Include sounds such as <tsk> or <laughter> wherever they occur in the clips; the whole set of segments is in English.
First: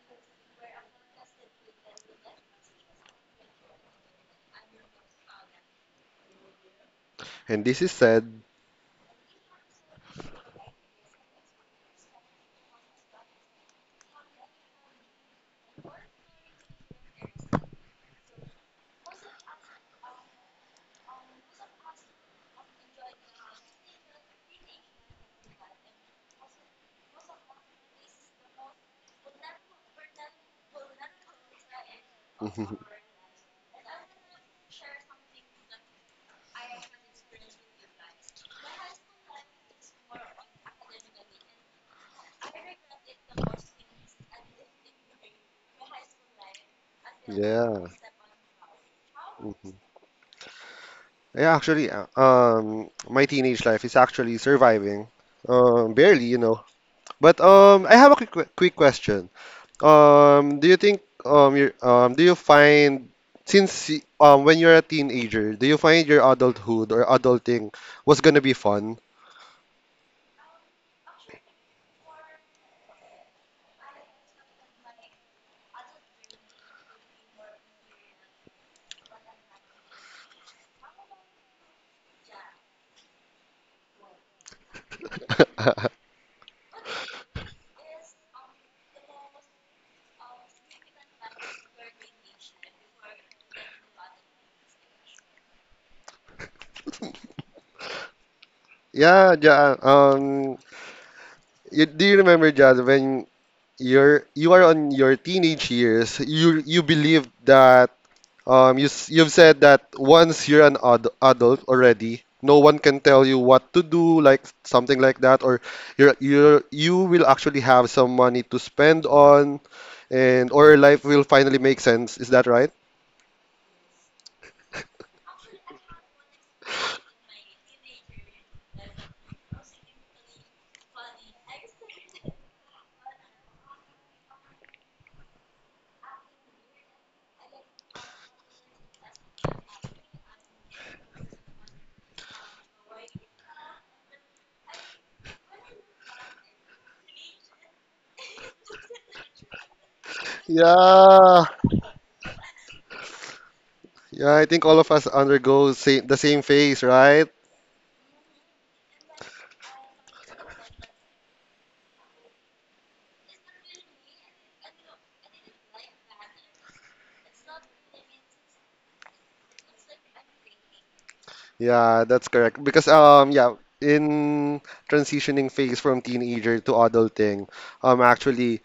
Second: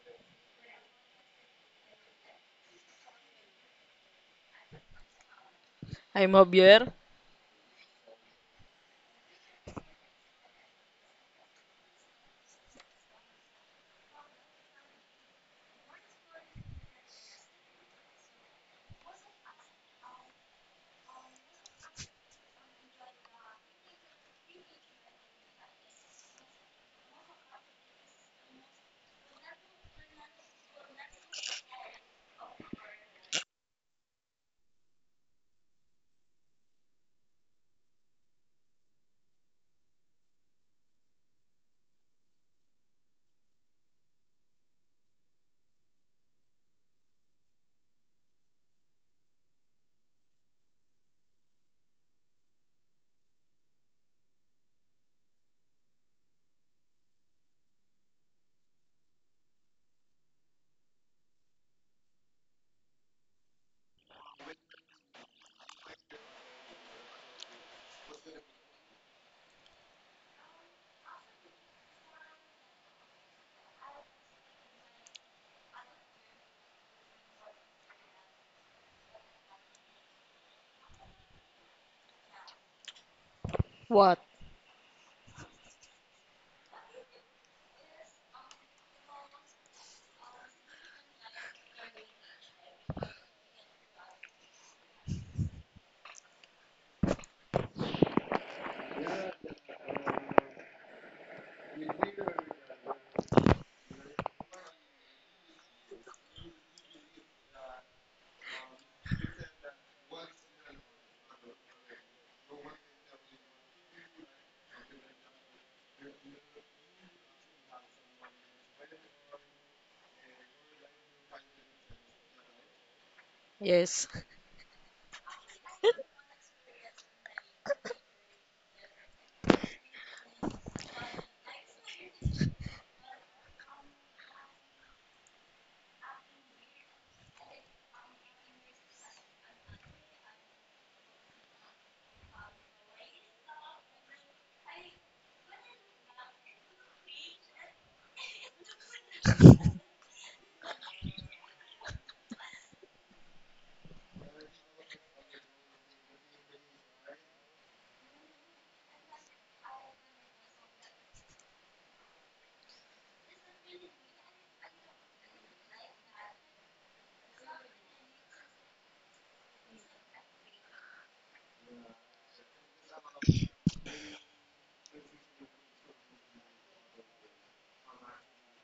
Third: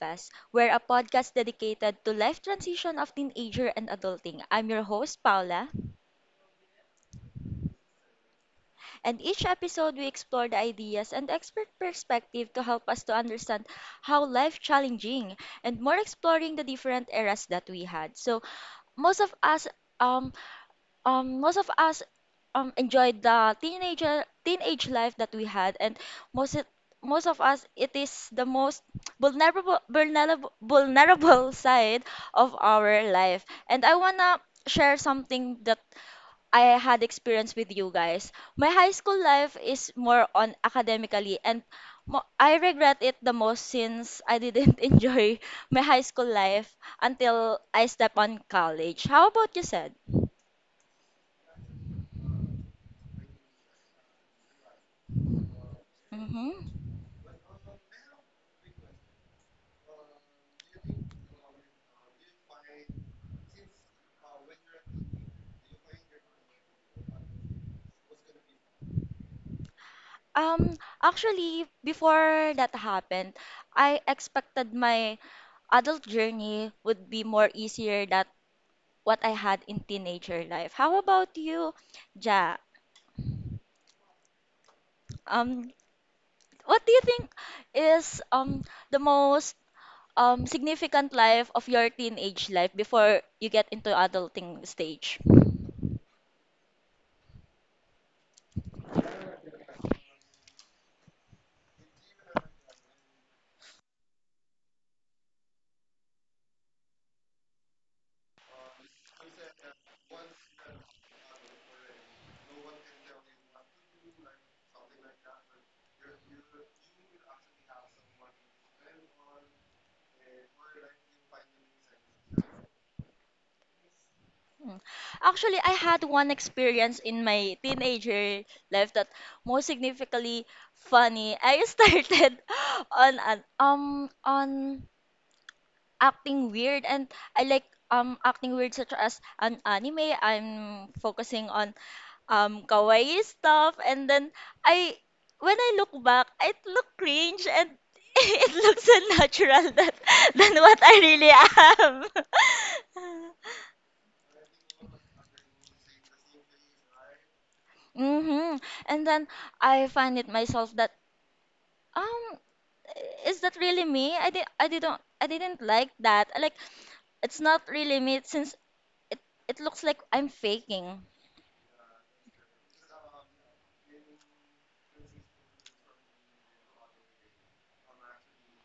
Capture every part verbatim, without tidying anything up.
Divas. We're a podcast dedicated to life transition of teenager and adulting. I'm your host Paula, I'm Javier. And this is sad. and each episode we explore the ideas and expert perspective to help us to understand how life challenging and more exploring the different eras that we had. So most of us um um most of us um enjoyed the teenager teenage life that we had, and most it, most of us, it is the most vulnerable vulnerable vulnerable <laughs> side of our life, and I wanna share something that I had experience with you guys. My high school life is more on academically, and mo- I regret it the most, since I didn't <laughs> enjoy my high school life until I Yeah. step on college. How about you, said Yeah, actually, uh, um, my teenage life is actually surviving. Um, barely, you know. mm-hmm. But um, I have a quick quick question. Um, do you think um, you um, do you find since y- um, when you're a teenager, do you find your adulthood or adulting was gonna be fun? Um, actually, before that happened, I expected my adult journey would be more easier than what I had in teenager life. How about you, Ja? What? Um, <laughs> what do you think is um the most um significant life of your teenage life before you get into adulting stage? Yeah, yeah. Um, you, do you remember, Jad, when you're you are on your teenage years, you you believed that Um, you, s- you've said that once you're an ad adult already, no one can tell you what to do, like something like that, or you're, you're, you will actually have some money to spend on, and or life will finally make sense. Is that right? Yes. Mm. Actually, I had one experience in my teenager life that most significantly funny. I <laughs> started on an um on acting weird, and I like um acting weird, such as an anime. I'm focusing on um kawaii stuff, and then I when I look back, it look cringe and <laughs> it looks unnatural <laughs> than than what I really Yeah, am. <laughs> yeah. I think all of us undergo same, the same phase, right? Mm-hmm. And then I find it myself that, um is that really me? I did I didn't I didn't like that. Like, it's not really me, since it it looks like I'm faking. Yeah, that's correct. Because um, yeah, in transitioning phase from teenager to adulting, um, actually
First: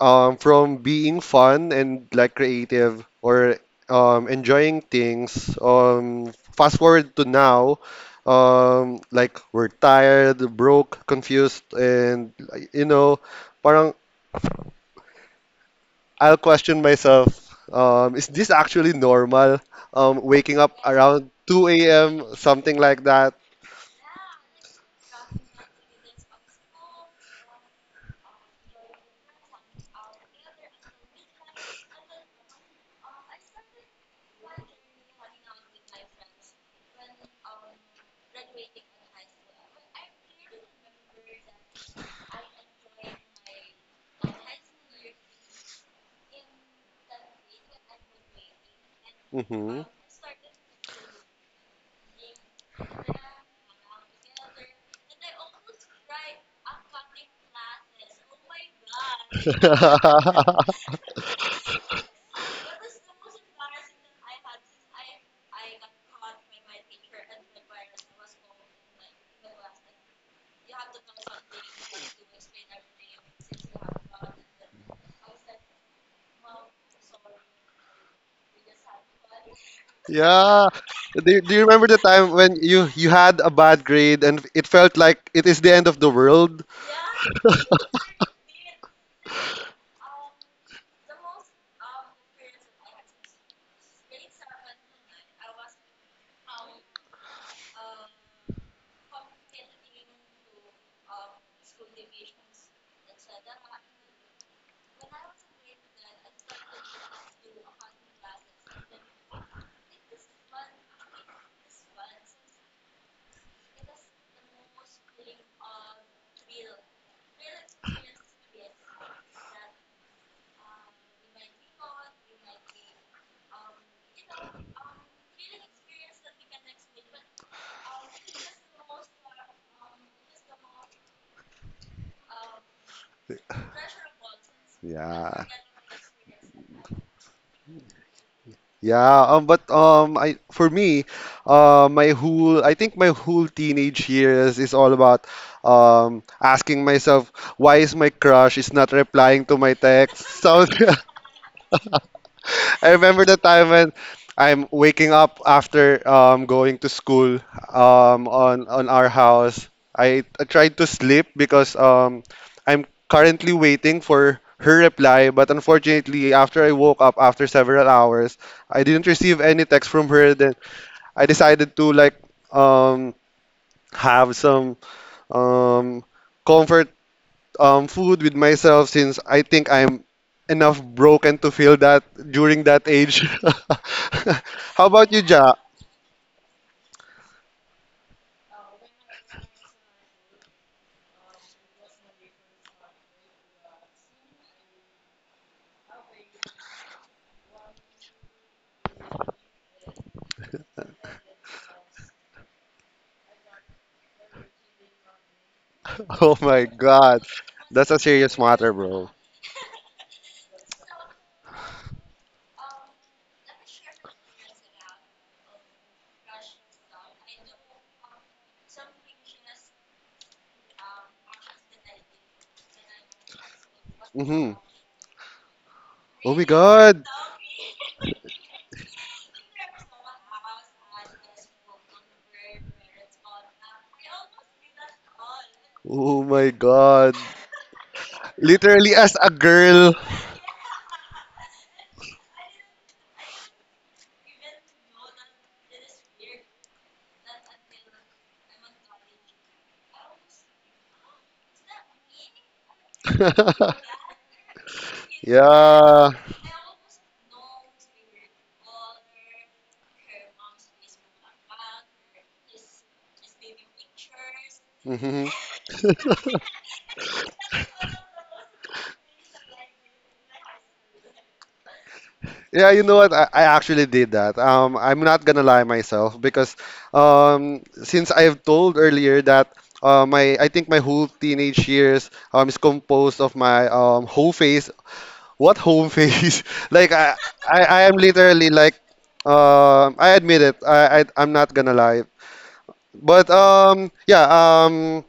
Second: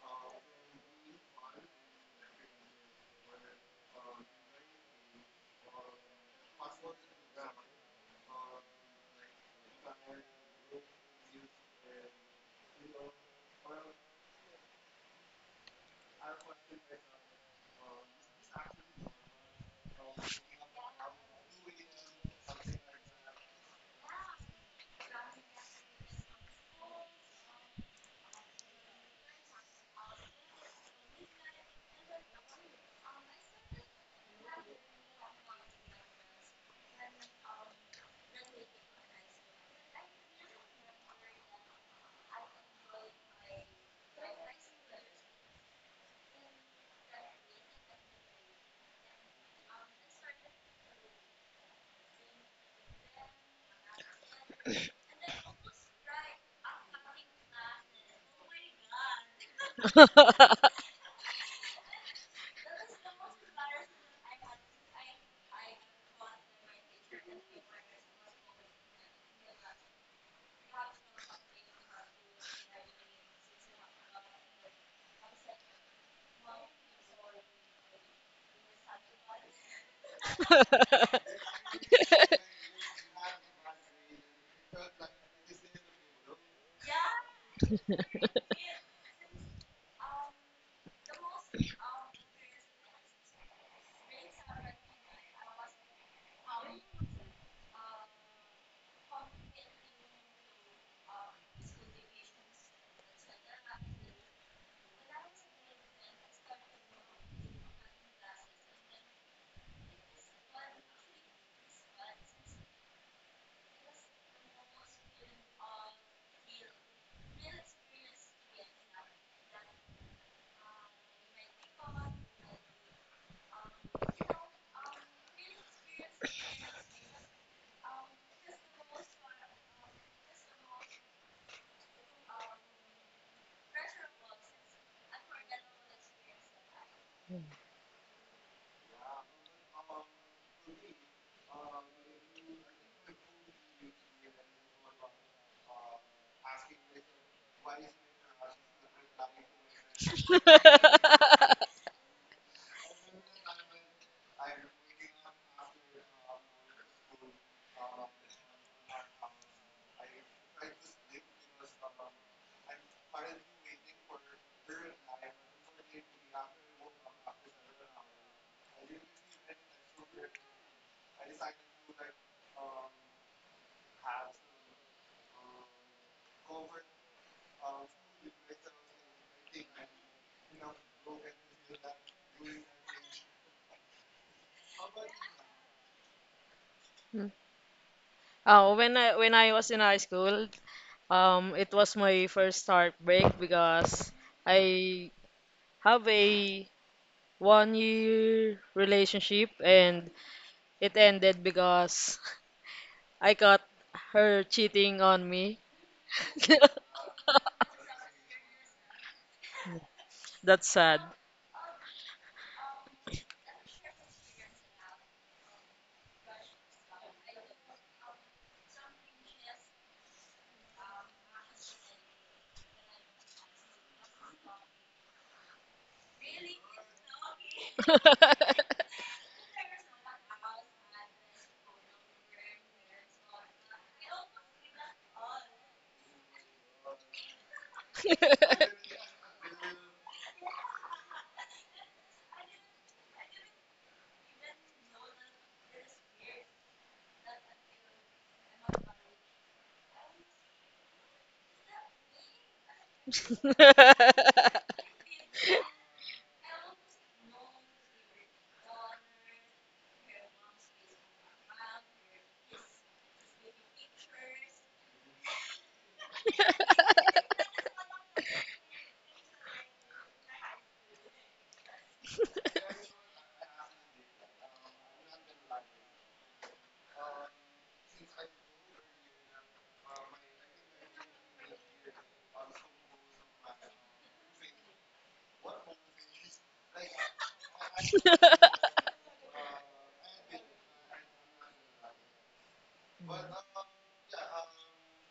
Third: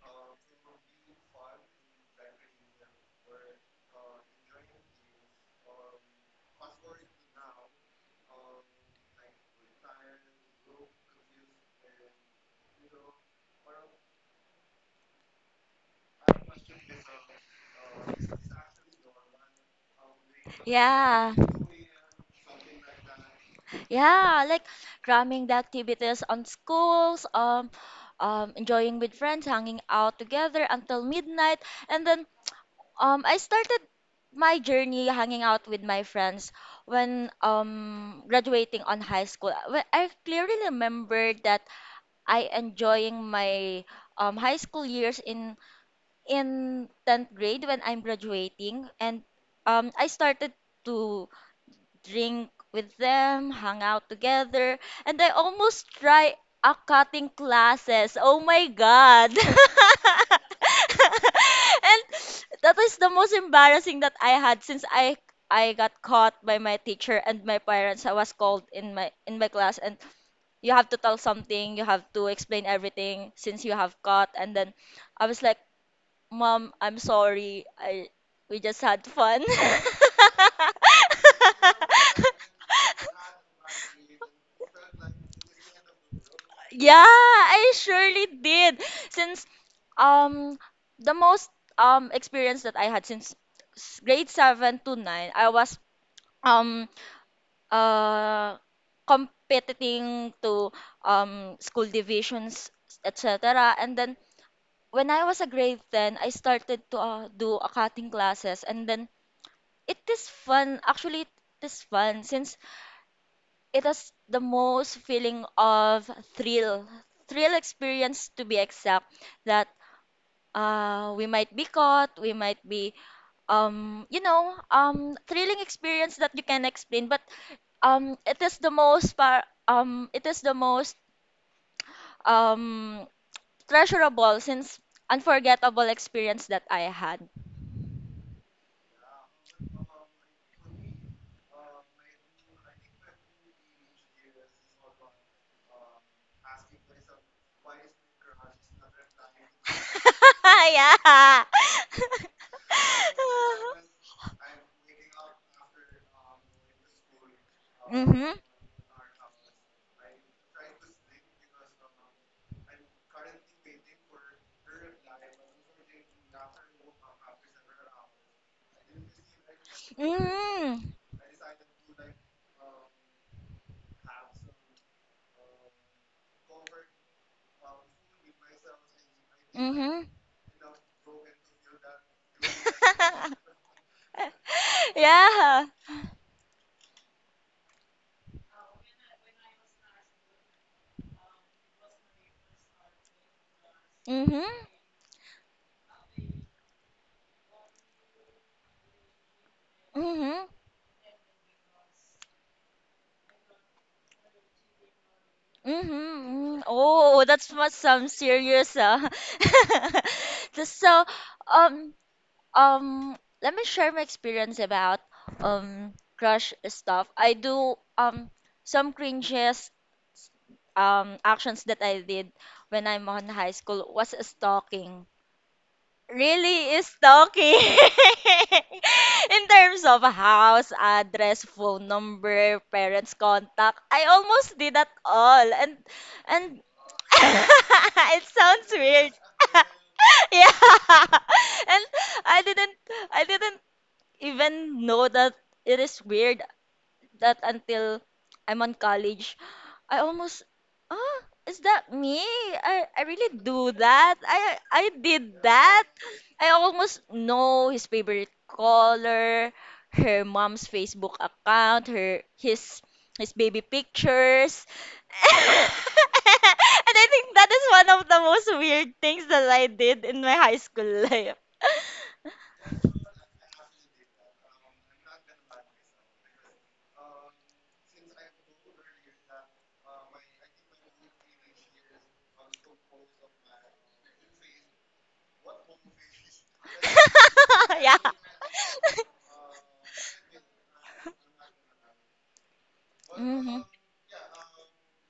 um, from being fun and like creative or um, enjoying things. Um, fast forward to now, um, like we're tired, broke, confused, and like, you know, parang I'll question myself. Um, is this actually normal? Um, waking up around Yeah. two a m, something like that. Yeah, like cramming the activities on schools, um, um, enjoying with friends, hanging out together until midnight, and then um, I started my journey hanging out with my friends when um, graduating on high school. Wh- I clearly remember that I enjoying my um, high school years in in tenth grade when I'm graduating, and Hmm. um, I started to drink with them, hung out together, and I almost try a cutting classes. Oh my god. <laughs> And <laughs> that is the most embarrassing that I had, since I I got caught by my teacher and my parents. I was called in my in my class, and you have to tell something, you have to explain everything, since you have caught, and then I was like, "Mom, I'm sorry. I we just had fun." Yeah. Do you, do you remember the time when you <laughs> you had a bad grade and it felt like it is the end of the world? Yeah, I <laughs> surely did. Since um the most um experience that I had, since s- grade seven to nine, I was um uh competing to um school divisions, et cetera. And then when I was a grade ten, I started to uh, do accounting classes, and then it is fun. Actually, it is fun since it is the most feeling of thrill, thrill, experience to be exact, that uh, we might be caught, we might be, um, you know, um, thrilling experience that you can explain, but um, it is the most par um, it is the most um, treasurable, since Yeah. unforgettable experience that I had. Yeah, um, but um, I for me, uh, my whole I think my whole teenage years is all about um asking myself why is my crush is not replying to my text? So <laughs> <laughs> Yeah. <laughs> I remember the time when I'm waking up after um, going to school um, Mm-hmm. on on our house. I, I tried to sleep because um, I'm currently waiting for her reply, but unfortunately, after I woke up after several hours, I didn't receive any text from her. Then Mm-hmm. I decided to like um, have some um, comfort um, food with myself since I think I'm Mm-hmm. enough broken to feel that during that age. <laughs> <laughs> How about you, Ja? Yeah. Mm. Uh, when I when I was in high school, um, it was my first heartbreak because Mhm. I have a one year relationship and Mhm. it ended because <laughs> I caught her cheating on me. Mhm. <laughs> Oh my Mhm. God, Oh, that's must that's a some serious matter, serious. bro. Uh. <laughs> That's Just sad. so um um let me share my experience about um crush stuff. I do um some cringes um actions that I did when I'm on high school was Hmm. stalking. Oh my Really is God. talking <laughs> in terms of house, address, phone number, parents' contact. I almost did that all. And Oh and my God. <laughs> it sounds Literally as weird. a girl. <laughs> Yeah. <laughs> And I didn't I didn't even know that it is weird, that until I'm on college, I almost, ah, is that me? I, I really <laughs> do that. <laughs> I I did that. Yeah. I almost know his favorite color, her mom's Facebook account, her his his baby pictures. <laughs> Hmm. <laughs> And I think that is one of the most weird things that I did in my high school life. <laughs> Yeah, you know what? I, I actually did that. Um, I'm not gonna lie myself because um, since I've told earlier that uh, my I think my whole teenage years um, is composed of my um, whole face. What whole face? <laughs> Like I, I, I am Yeah. literally like um, I admit it. I, I I'm not gonna lie. But Mm-hmm. um yeah, um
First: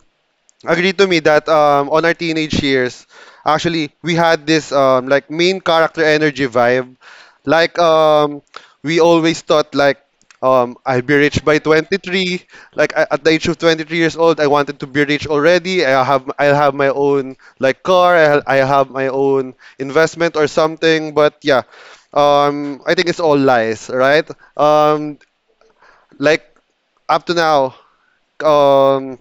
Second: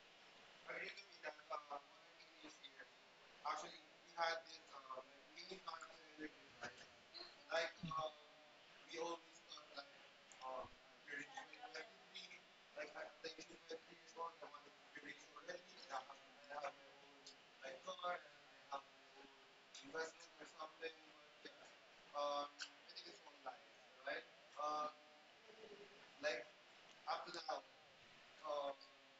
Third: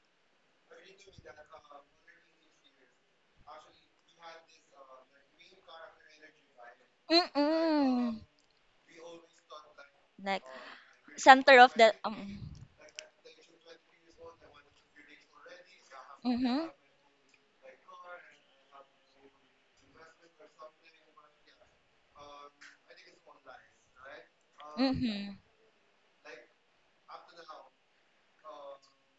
agree to me that um on our teenage years, actually we had this um like main character energy vibe. Like Mm-mm. um we always thought like Like. um I'll be rich by Center of the um. twenty three. Like a- at the age of twenty three years old, I wanted to be rich already. I have I'll Mhm. have my own like car, I'll, I have my own investment or something, but yeah. Um I think it's all lies, right? Um Mhm. like up to now, um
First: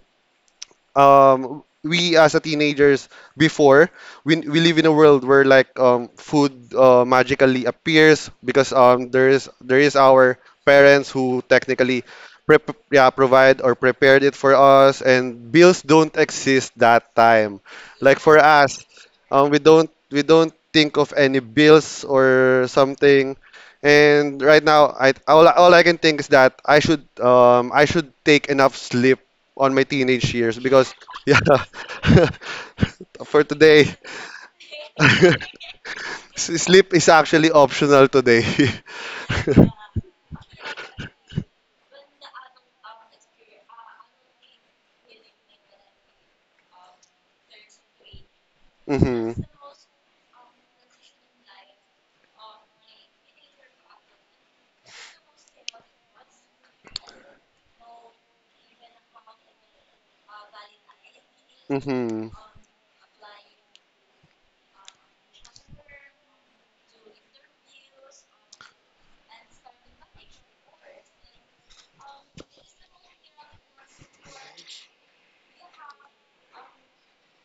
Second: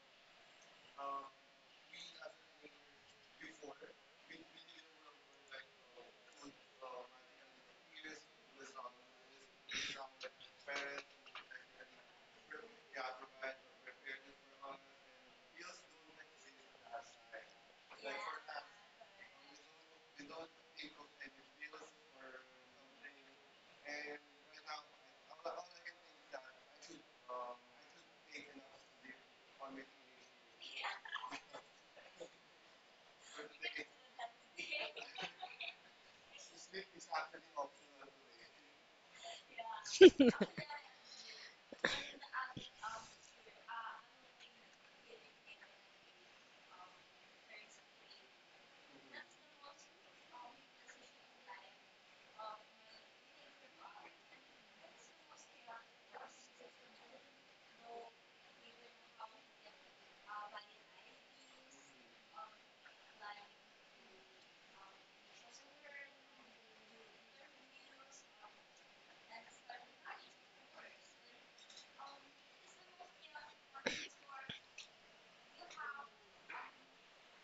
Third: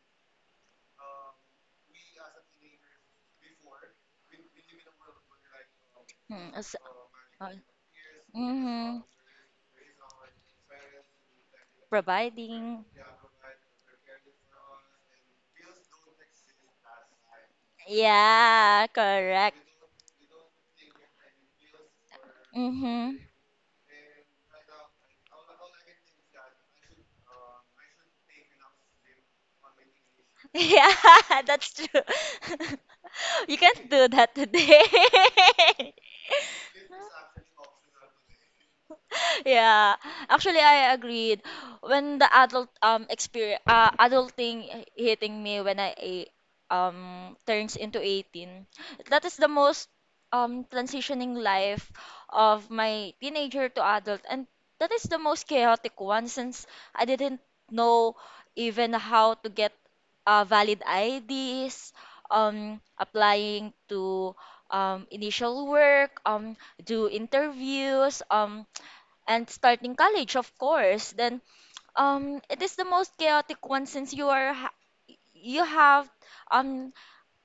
um we as a teenagers before we, we live in a world where like um food Mm. as- uh, uh, magically appears because Mhm. um there is there is our parents who technically prep Providing. yeah provide or prepared it for us, and bills don't exist that time like for us. Yeah, um correct. We don't we don't think of any bills or Mhm. something, and right now I all, all I can think is that I should um I should take enough sleep on my teenage <laughs> years, Yeah, because yeah. that's true. <laughs> <laughs> For You can't today, do that today. <laughs> s- <laughs> sleep is actually optional today. <laughs> Yeah, actually, I agreed. When the adult um experience, uh, adulting hitting me when I a- um turns into eighteen, that Hmm. is the most um transitioning life of my teenager to adult, and that is the most chaotic one, since I didn't know even how to get, uh, valid I Ds, Hmm. um applying to um initial work, um do interviews, um and starting college, of course. Then um, it is the most chaotic one, since you are ha- you have, um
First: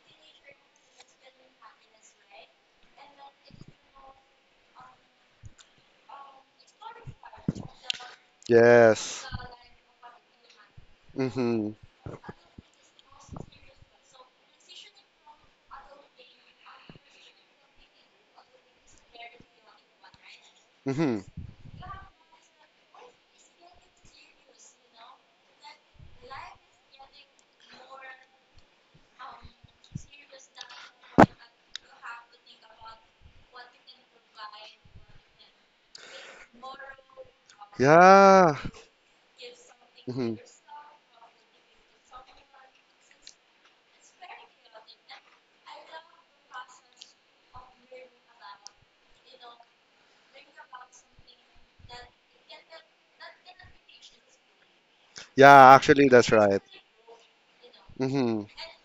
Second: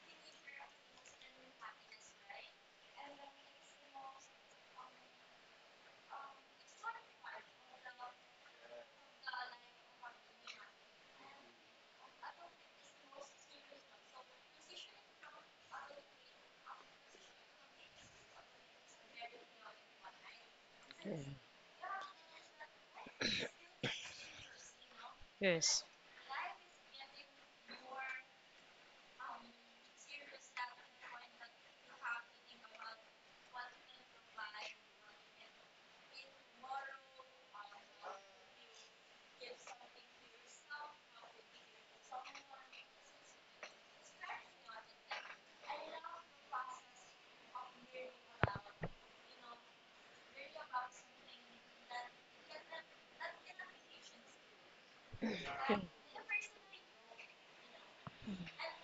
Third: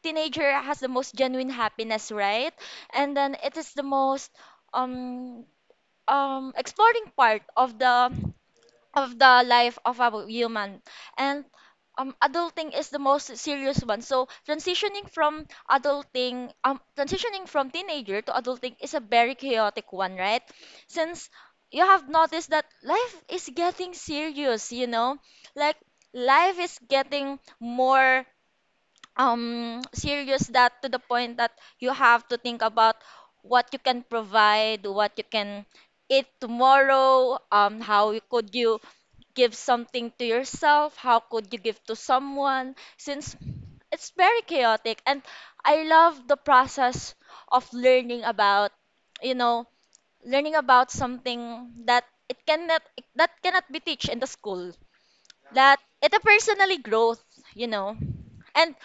teenager has the most genuine happiness, right? And then it is the most um um exploring part of the of Yes. the life of a human, and Hmm. um, adulting is the most serious one. So transitioning from adulting um, transitioning from teenager to adulting is a very chaotic one, right? Hmm. Since you have noticed that life is getting serious you know like Yes. life is getting more um serious, that to the point that you have to think about what you can provide, what you can eat tomorrow. Um how you- could Yeah. you give something to Hmm. yourself? How could you give to someone? Since it's very chaotic. And I love the process of learning about, you know, learning about something that it cannot that cannot be taught in the school. Yeah, That actually, it's a that's right. personally growth, you know. Hmm. And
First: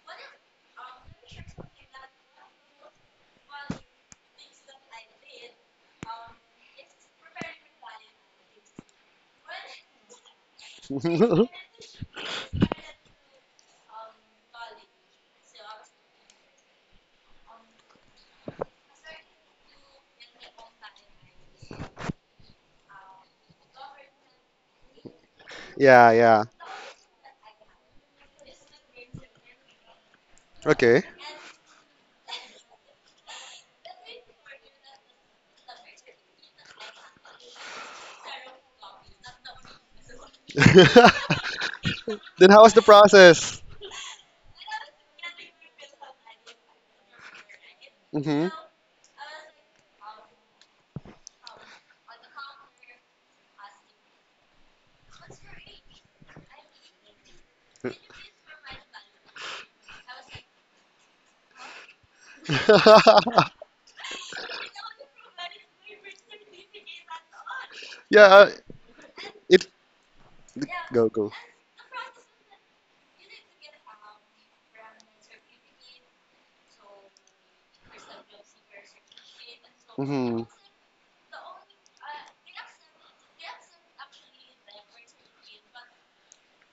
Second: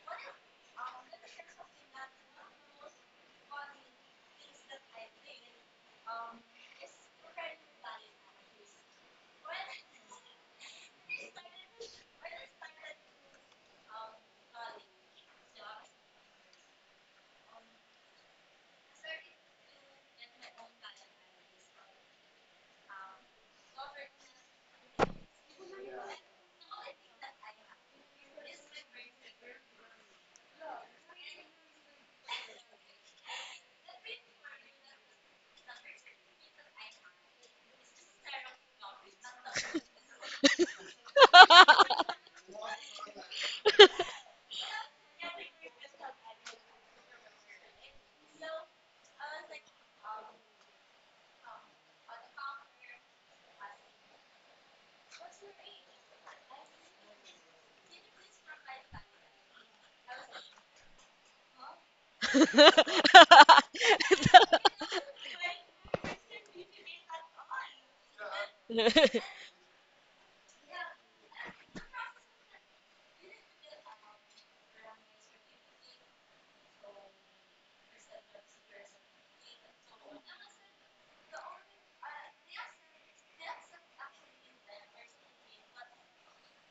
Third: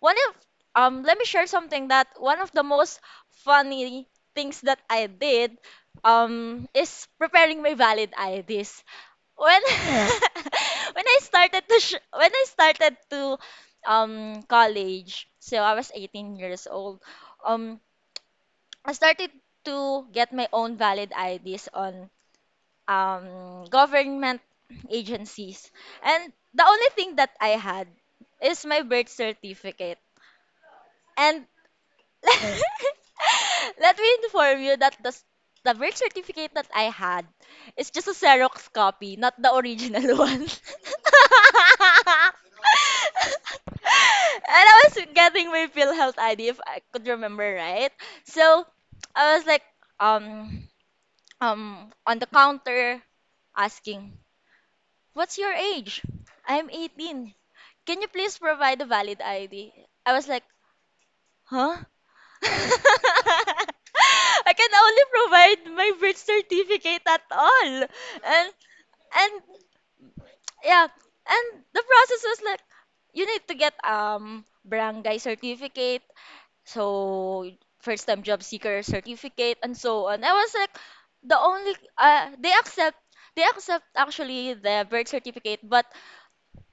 one of um let me share something, that one of the most funny things that I did um is preparing my valid I Ds. When <laughs> when I started <laughs> to sh- when I started to um college, so I was eighteen years old. Um I started to get my own valid I Ds on um government agencies. Yeah. And Yeah. the only thing that I had is my birth certificate. Okay. And <laughs> Let me inform you that the, s- the birth certificate that I had is just a Xerox copy, not the original <laughs> one. And <laughs> Then how was the process? I was getting my PhilHealth I D, if I could remember right. Hmm. So I was like, um, um, on the counter, asking, "What's your age?" I'm eighteen. Can you please <laughs> provide a valid I D? I was like, huh? <laughs> <laughs> I can only provide my birth certificate at all. Yeah, uh, And and it yeah, go, go. and the process was like, you need to get um barangay certificate, so first time job seeker certificate, and so on. I Hmm. was like, the only, uh, they accept they accept actually the birth certificate, but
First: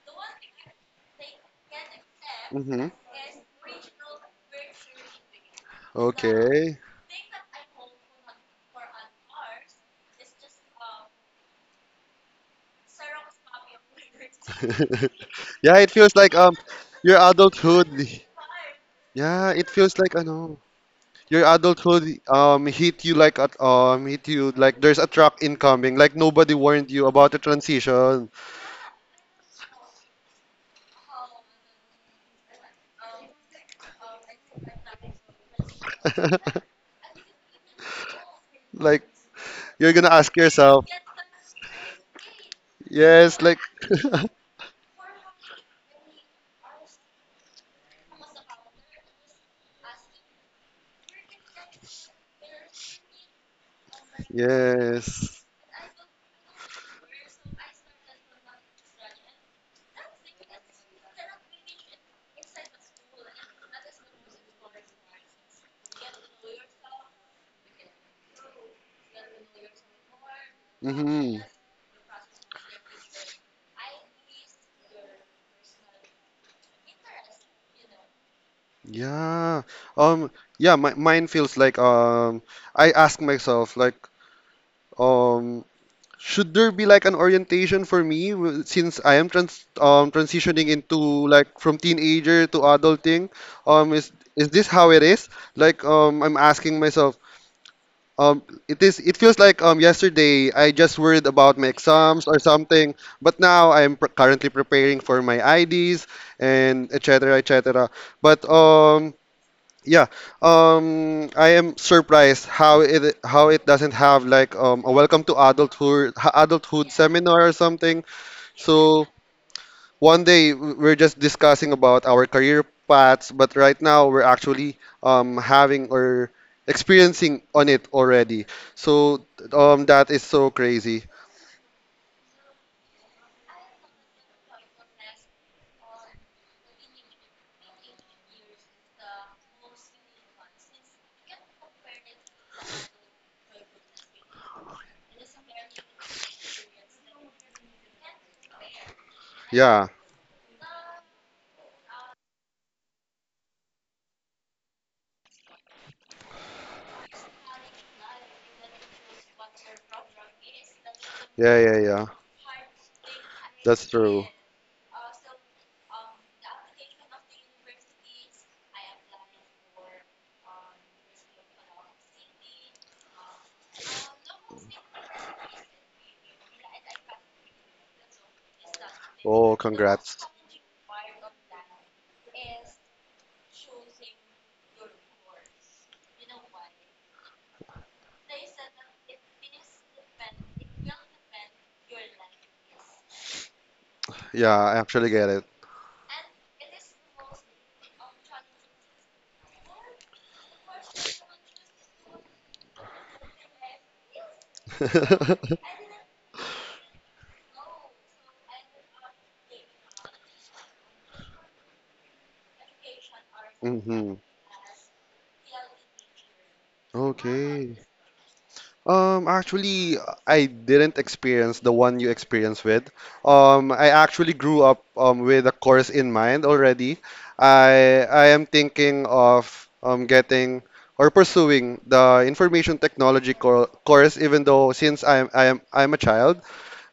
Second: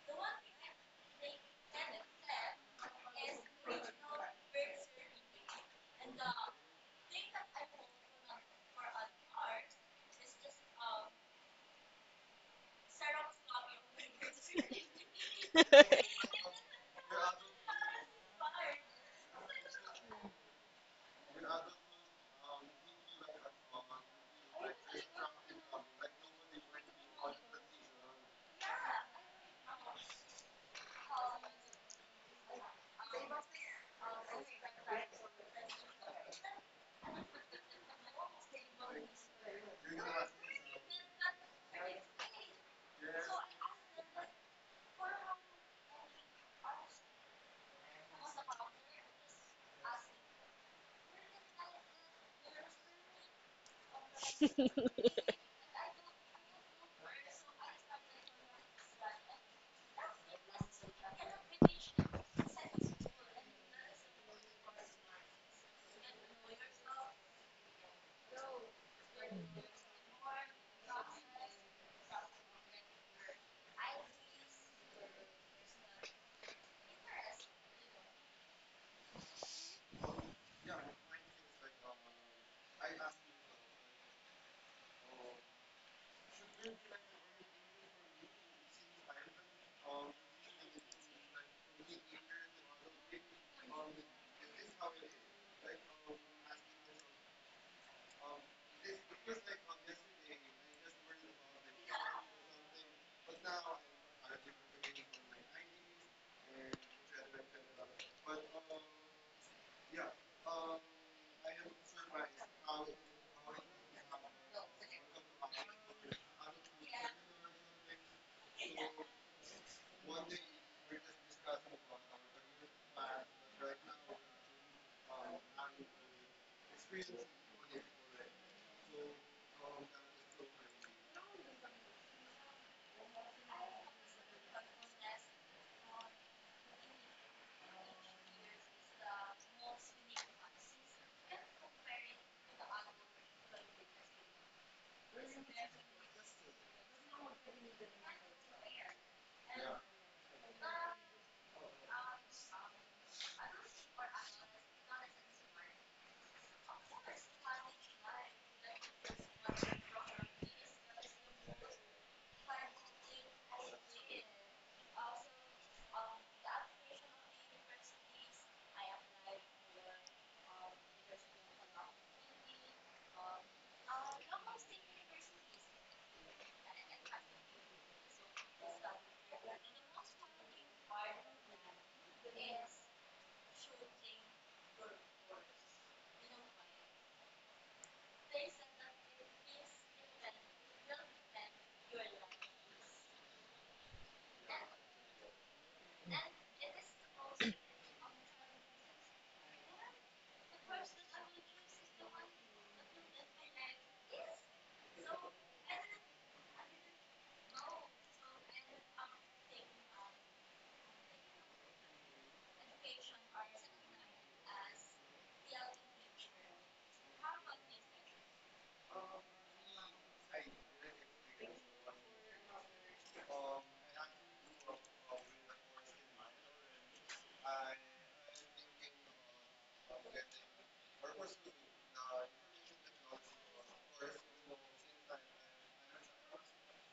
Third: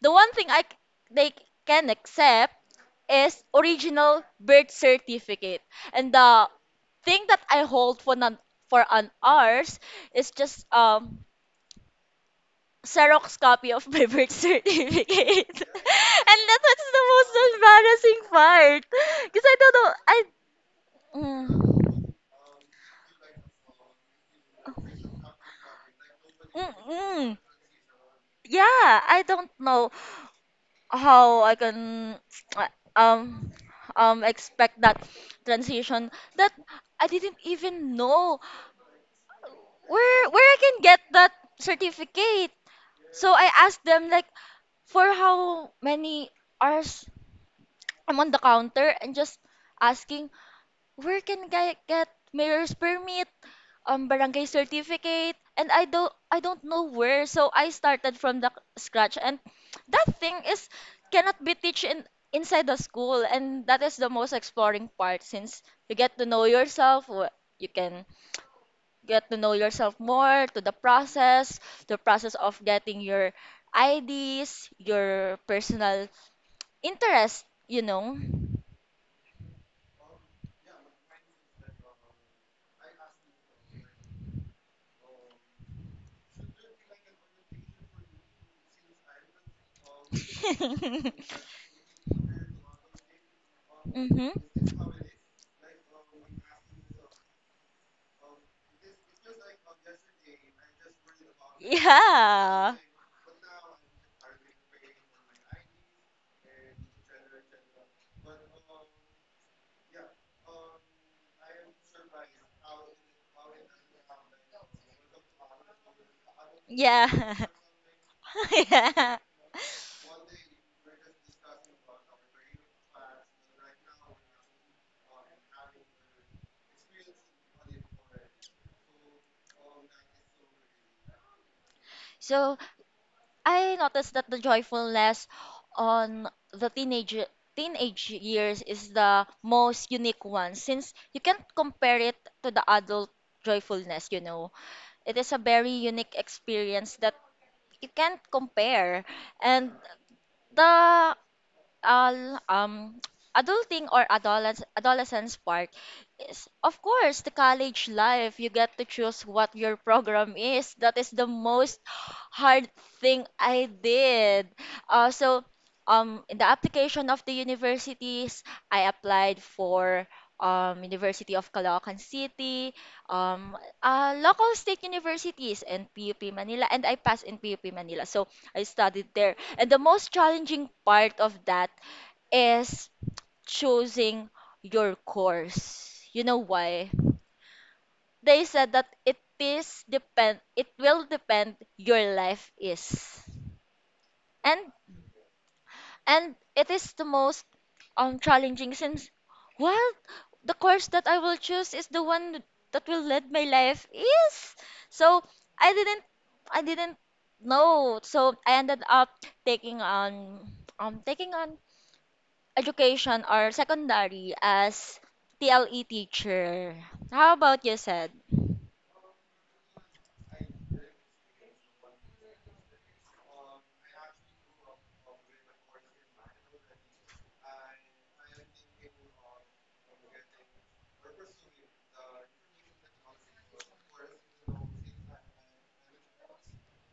the one thing I c- they can accept Hmm. is original birth certificate. And the Okay. thing that I hold for an, for an hours is just um Xerox copy of my <laughs> birth certificate. <laughs> <laughs> Yeah, it feels like And um that was your the most adulthood. embarrassing part. Because Yeah, I it don't know. feels like I ano. Your adult mm, clothes um hit you like at um hit you like there's a truck incoming, like nobody mm, warned you about the mm. transition. Yeah, I don't know how I can uh, um um expect that transition, that <laughs> I didn't even know Like you're gonna where ask where I can yourself, get that certificate. So yes, I like asked them, like, <laughs> for how many hours I'm on the counter and just asking, where can I get mayor's permit, um barangay certificate, yes. and I don't I don't know where. So I started from the scratch, and that thing is cannot be teach in inside the school, and that is the most exploring part, since you get to know yourself, wh- you can get to know yourself more, to the Mm-hmm. process, the process of getting your I Ds, your personal interest, you know. Yeah. Um yeah, my, mine feels like um I ask myself, like, um should there be like an orientation for me, w- since I am trans um <laughs> transitioning into, like, from teenager to adulting? Um, is is Mm-hmm. this how it is? Like um, I'm asking myself. Um, it is. It feels like um yesterday I just worried about my exams or Yeah. something, but now I'm pr currently preparing for my I Ds and et cetera et cetera. But um, yeah, um, I am surprised how it how it doesn't have like um, a welcome to adulthood ha- adulthood Yeah. seminar or something. <laughs> So Yeah. one day w- we're just discussing about our career paths, but right now we're actually um, having or experiencing on it already. So um, that is so crazy. So I noticed that the joyfulness on the teenage teenage years is the most unique one, since you can't compare it to the adult joyfulness, you know. It is a very unique experience that you can't compare. And Yeah, the uh, um adulting or adolescence adolescence part is, of course, the college life. You get to choose what your program is. That is the yeah, yeah, most yeah. hard thing I That's true. did. Uh, so um in the application of the universities, I applied for um, University of Caloocan City, um, uh, local state universities, and P U P Manila, and I passed in P U P Manila. So I studied there. Oh, And the most congrats. challenging part of that is choosing your course. You know why? They said that it is depend it will depend your life is. Yeah, And I actually get it. and it is the most um challenging, since, well, the course that I will choose is the one that will lead my life is. So I <laughs> didn't I didn't know. So I ended up taking on um taking on education or Mm-hmm. secondary as T L E teacher. How about you, Okay. said? Um, actually, I didn't experience the one you experienced with. Um, I actually grew up um, with a course in mind already. I I am thinking of um, getting or pursuing the information technology co course, even though since I'm I am I'm a child,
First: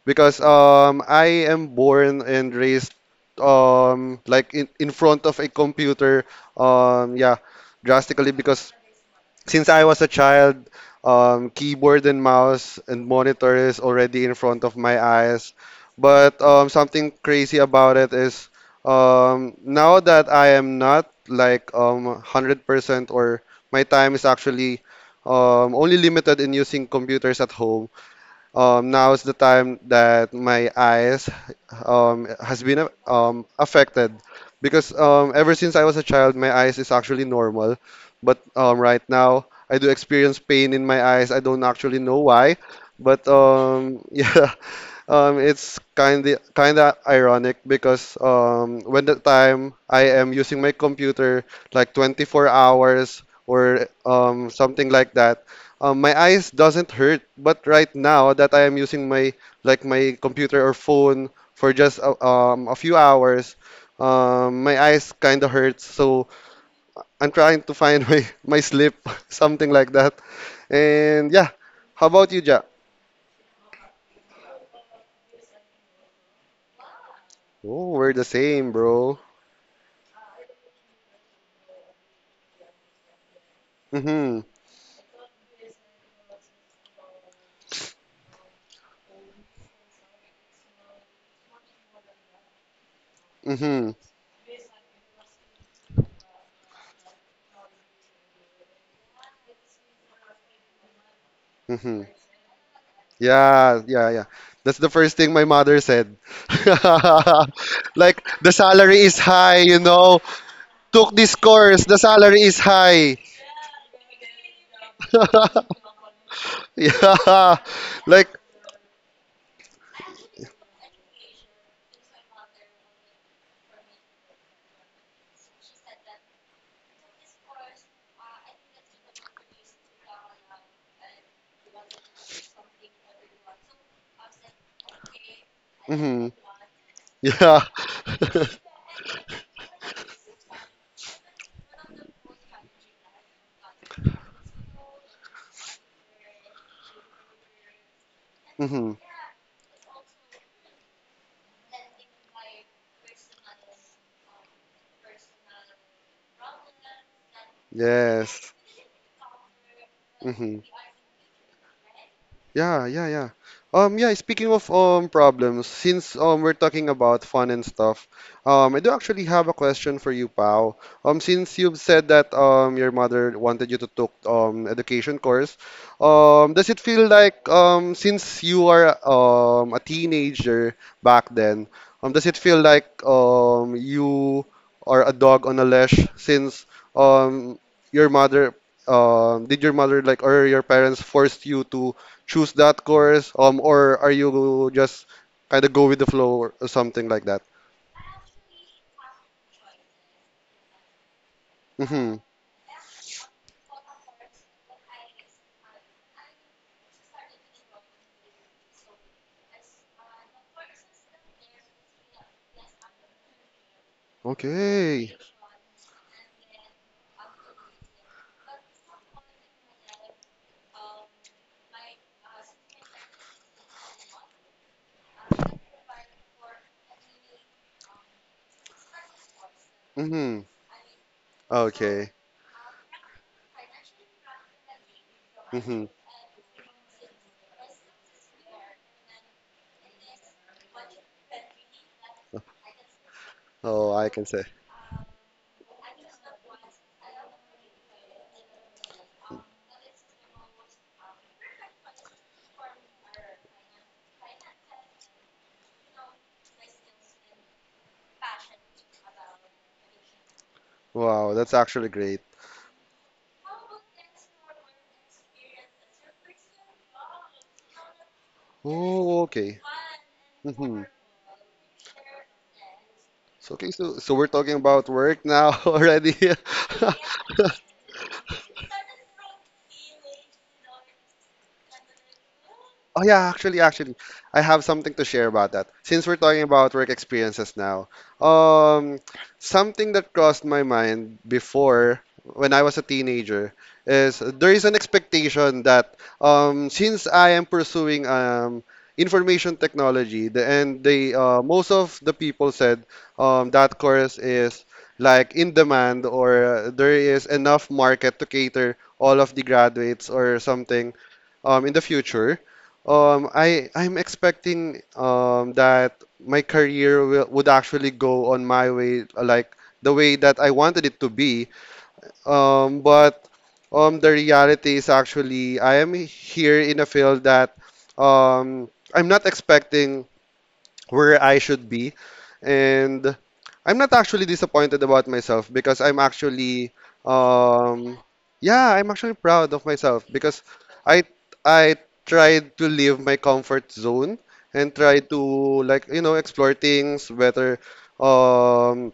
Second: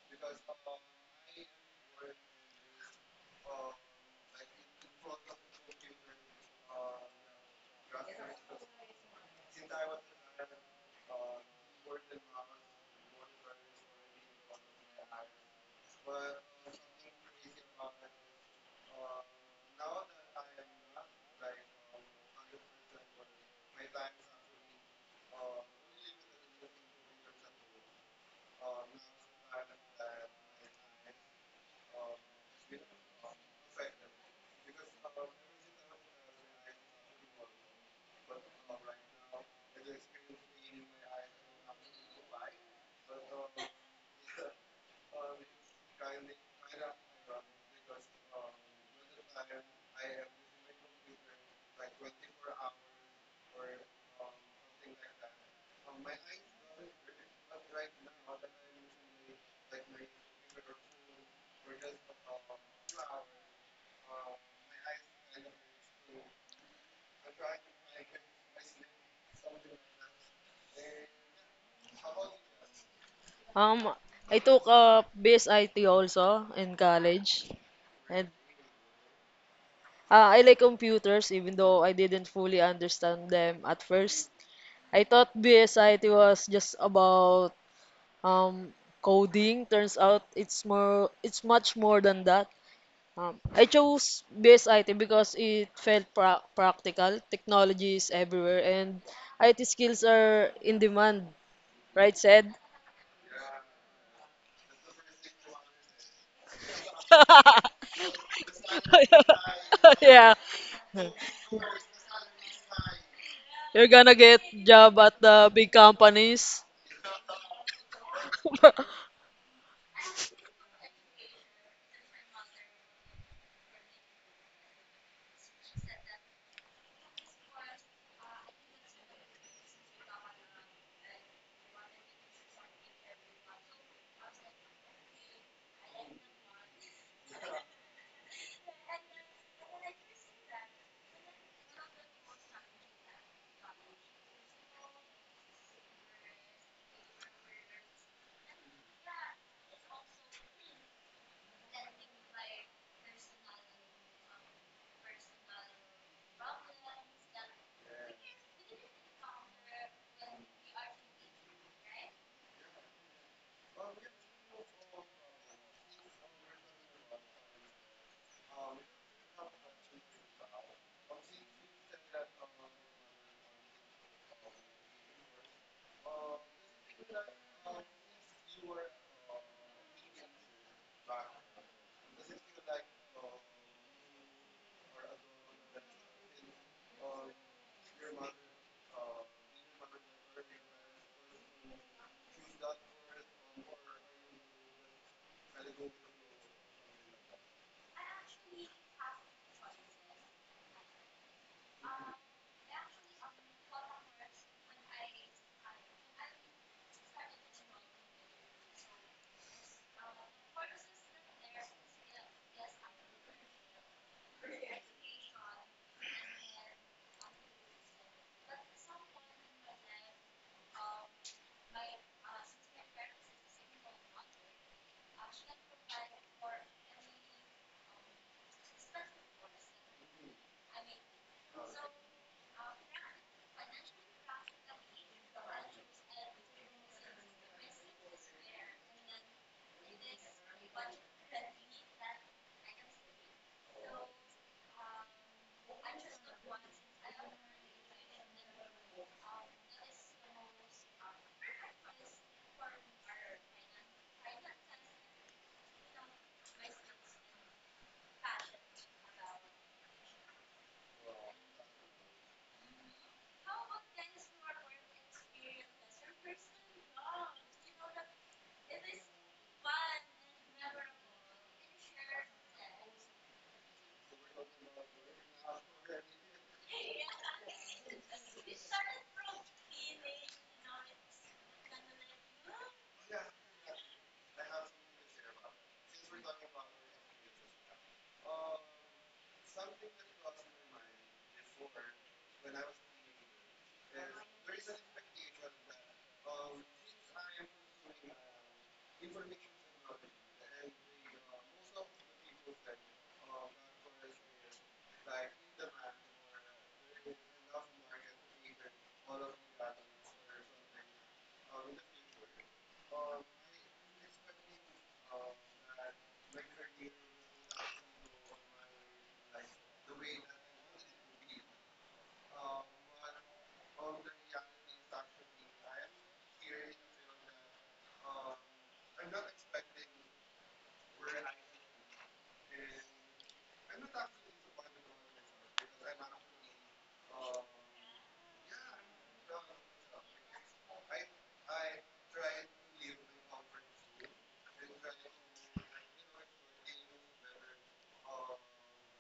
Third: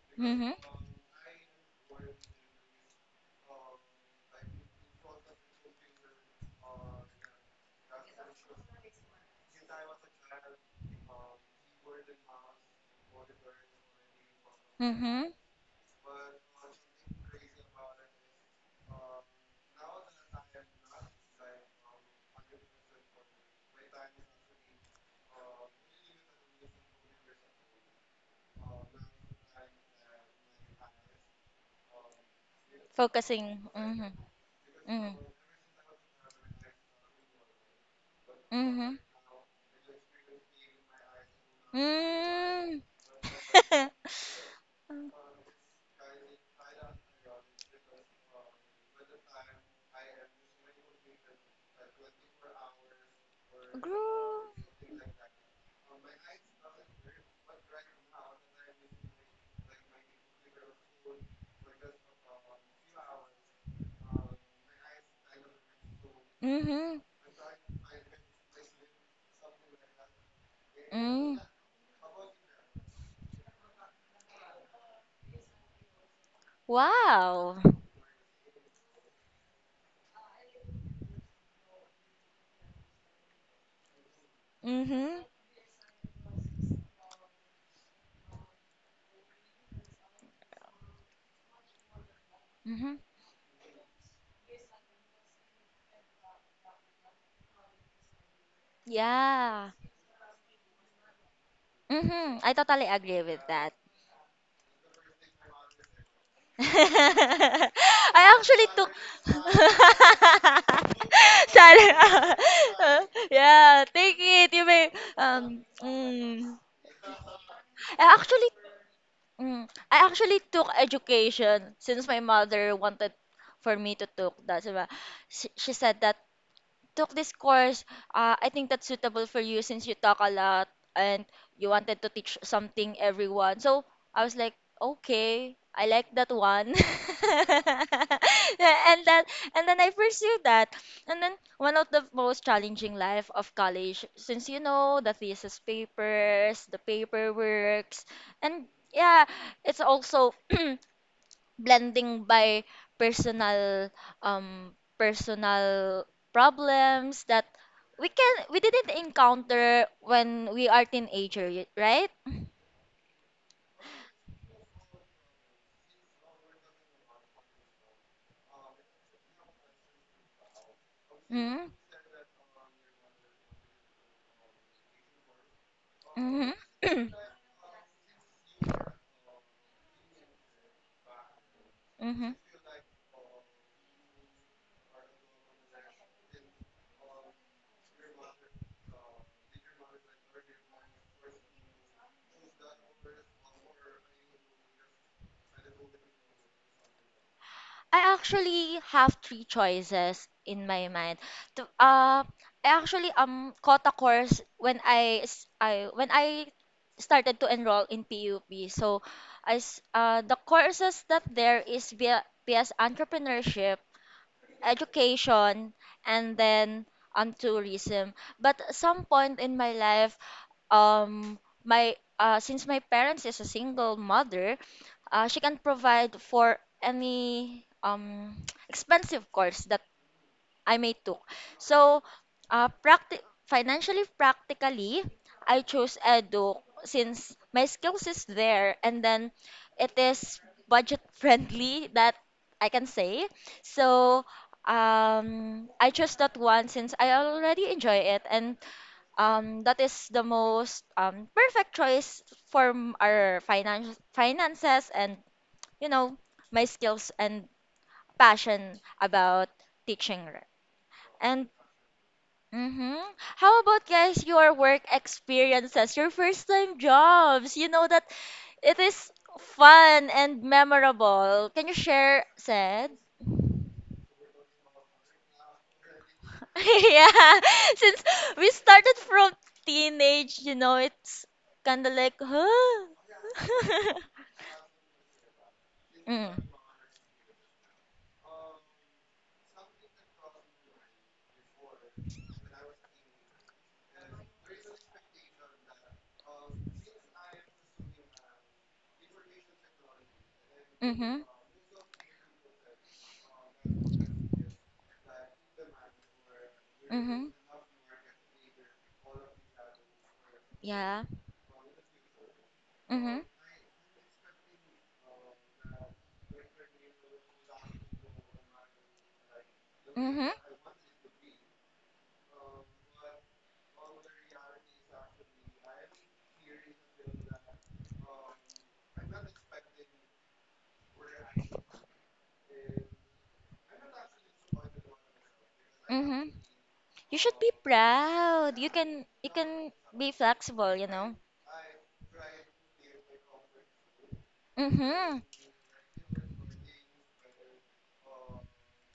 because Mm-hmm. um I am born and raised um like in, in front of a computer, um yeah, drastically, because since I was a child, um keyboard and mouse and monitor is already in front of my Mm-hmm. eyes. But um something crazy about it is um now that I am not like um one hundred percent, or my time is actually um only limited in using computers at home. um, now is the time that my eyes um, has been uh, um, Focusing. Mm-hmm. affected, because Mm-hmm. um, ever since I was a child, my eyes is actually normal, but um, Mm-hmm. right now I do experience pain in my eyes. I don't actually know why, Mm. but um, <laughs> <laughs> yeah, um, it's kind of kind of ironic, because um, when the time I am using my computer like twenty four hours or um, Grow. something like that, um, my eyes doesn't hurt. But right now that I am using my like my computer or phone for just a, um, a few hours, um, my eyes kind of hurts. So Mm-hmm. I'm trying to find <laughs> my my sleep, <laughs> something like that. And Mm. yeah, how about you, Jack? Um, I took a B S I T also in college, Wow. Oh, we're the and same, bro. Uh, I like computers even though I didn't fully understand them at first. Mm-hmm. I Mm-hmm. thought B S I T was just about um, coding. Turns out it's more it's much more than that. Mm-hmm. Um, I Mhm. chose B S I T because it felt pra practical. Technology is everywhere and I T Yeah. skills are in demand, Mhm. right, Mm-hmm. I said? totally agree with that. Yeah, yeah, yeah. That's the first thing my mother said. <laughs> <laughs> <laughs> Like, I the actually took. salary is high, you know. Yeah, Took this <laughs> course, the Sorry. salary is high. <laughs> Yeah, you're gonna take get it. You may job at the um big <laughs> mm. companies. Yeah. I Like, actually, <laughs> mm, I actually took education since my mother wanted for me to took that. Diba? She she said that, took this course, uh, I think that's suitable for you since you talk a lot and you wanted to teach something everyone. So I was like, okay, I like that mhm. one. <laughs> and Yeah. that and then I pursued that. And then one of the most challenging life of college, since you know the thesis papers, the paperworks, <laughs> and Mhm. yeah, it's also <clears throat> blending by personal um personal problems that we can Yes. we didn't encounter when Mhm. we are teenager, y- right? Yeah, yeah, yeah. Um, yeah, speaking of um problems, since um we're talking about fun and stuff, um I do actually have a question for you, Pao. Um, since Mm-hmm. you've said that um your mother wanted you to took um education course, um does it Mm-hmm. feel <clears throat> like um since you are um a teenager back then, um does mm-hmm. it feel like um you are a dog on a leash, since um your mother um did your mother, like, or your parents forced you to choose that course, um, or are you just kind of go with the flow or or something like that? I actually have three choices in my mind. To, Mm-hmm. uh, I actually um caught a course when I s- I when I started to enroll in P U P. So, as uh, the courses that there is via P S entrepreneurship Okay. education, and then um tourism. But at some point in my life, um my uh, since my parents is a single mother, uh, she can provide for any um <tsk> expensive course that Mm-hmm. I may took. So, Okay. uh, practi- financially practically, I Mm-hmm. chose Edu since my skills is there and then it is budget <laughs> friendly that I can say. Oh, I So, can say. um, I chose that one since I already enjoy it and um, that is the most um, perfect choice for m- our finance finances and you know my skills and passion about teaching. Wow, And that's actually great. mm-hmm. How about guys your work experiences, your first time jobs? You know that it is Oh, okay. fun and Mm-hmm. memorable. Can you share, said? So, okay, so so we're talking about work now <laughs> already. <laughs> <laughs> Yeah, since we started from teenage, you know, it's kind of like, huh? Oh yeah, actually, <laughs> actually, I have something to share about that. Since we're mm, talking about work experiences now, um, something that crossed my mind before when I was a teenager is there is an expectation that, um, since I am pursuing um, information technology, the, and they, mm-hmm, uh, most of the people said um, that course is like in demand, or uh, there mm-hmm, is enough market to cater all of the graduates or something, yeah, um, in the future, mm-hmm, um, I I'm expecting um, that my career will, would actually go on my way, like the way mm-hmm. that I wanted it to be. Um, but um, the reality is actually I am here in a field that, um, I'm not expecting where I should be. And I'm not actually disappointed about myself, because I'm Mm-hmm. actually You should be um proud. You yeah, I'm can actually you proud of can myself, be because flexible, you I know. I tried to leave my comfort zone and try Mm-hmm. to, like, you know explore things better, um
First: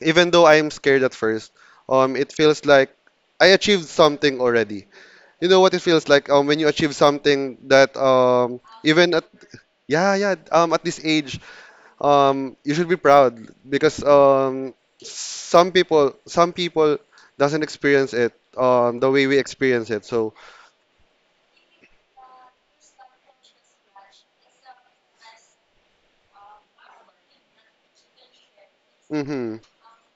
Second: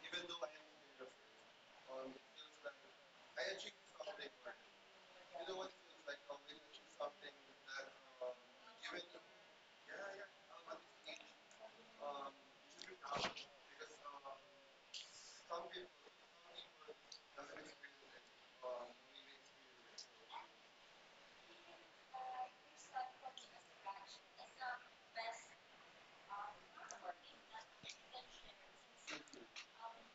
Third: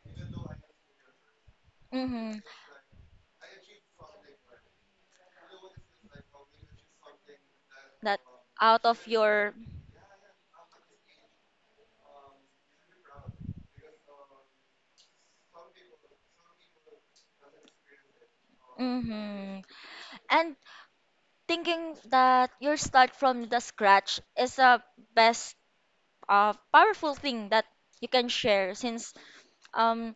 even though I'm scared at first. um it Mm-hmm. feels like I achieved something already. You know what it feels like um when you achieve something that, that um out of even at your yeah yeah um at this age, um you should be proud, because um some people some people doesn't experience it um the way we hmm. experience it, so. And thinking that your start from the scratch is a best uh, powerful thing that you can share since Mm-hmm. um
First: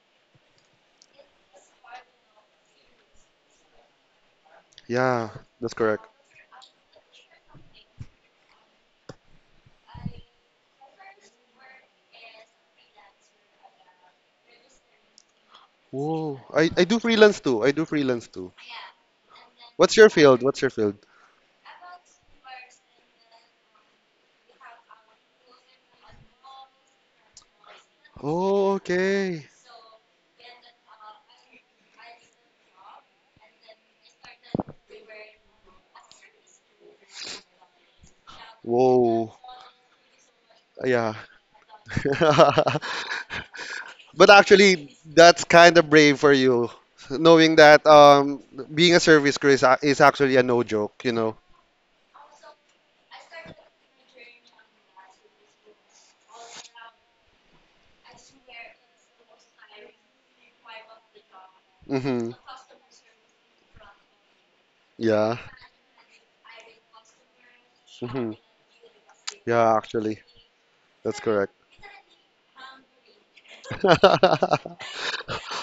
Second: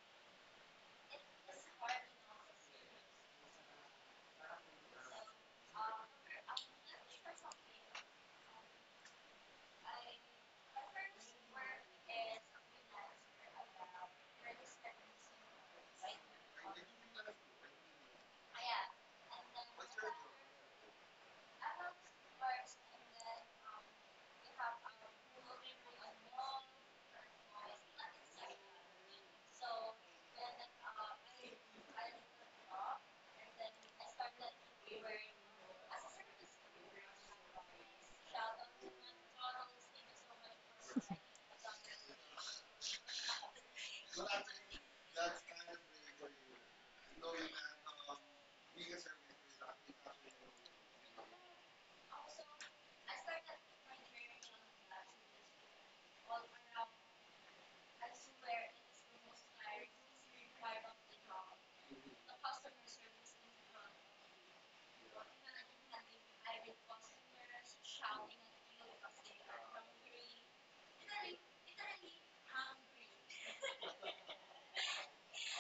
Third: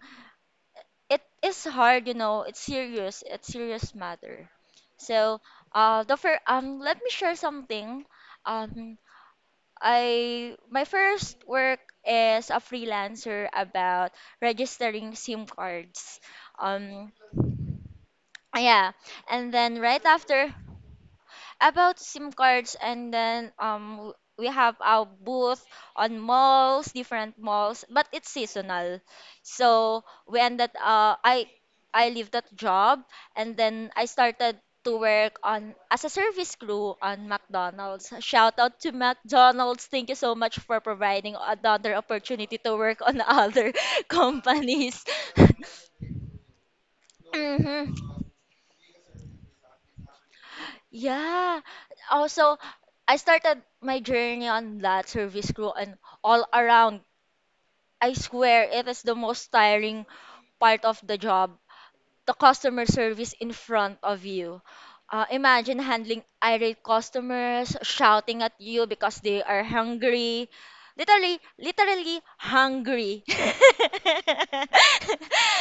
it is hard, you know, it's serious, it's serious matter. Yeah, So that's uh correct. the fir- um let me share something. um I my first work is a freelancer about registering SIM cards. Whoa, I, I do um freelance too i do freelance too. yeah, and then what's right your field after What's your field? about SIM cards. And then um w- we have our booth on malls, different malls, but it's Oh, seasonal. okay. So we ended uh I I leave that job and then I started to work on as a service crew on McDonald's. Shout out to Whoa. McDonald's. Thank you so much for Yeah. providing another <laughs> opportunity to work on other <laughs> But actually, companies. that's kind of brave for you, <laughs> knowing that, Hmm, um, being a service crew is, a- is actually a no joke, you know? yeah. Also, I started my journey on that service crew and all around. I swear it is the most tiring part of the job, Hmm. the customer service in front of you. Uh, Yeah. imagine handling irate customers Hmm. shouting at you because they are Yeah, actually, hungry. that's Literally, correct. literally hungry. <laughs> and <laughs>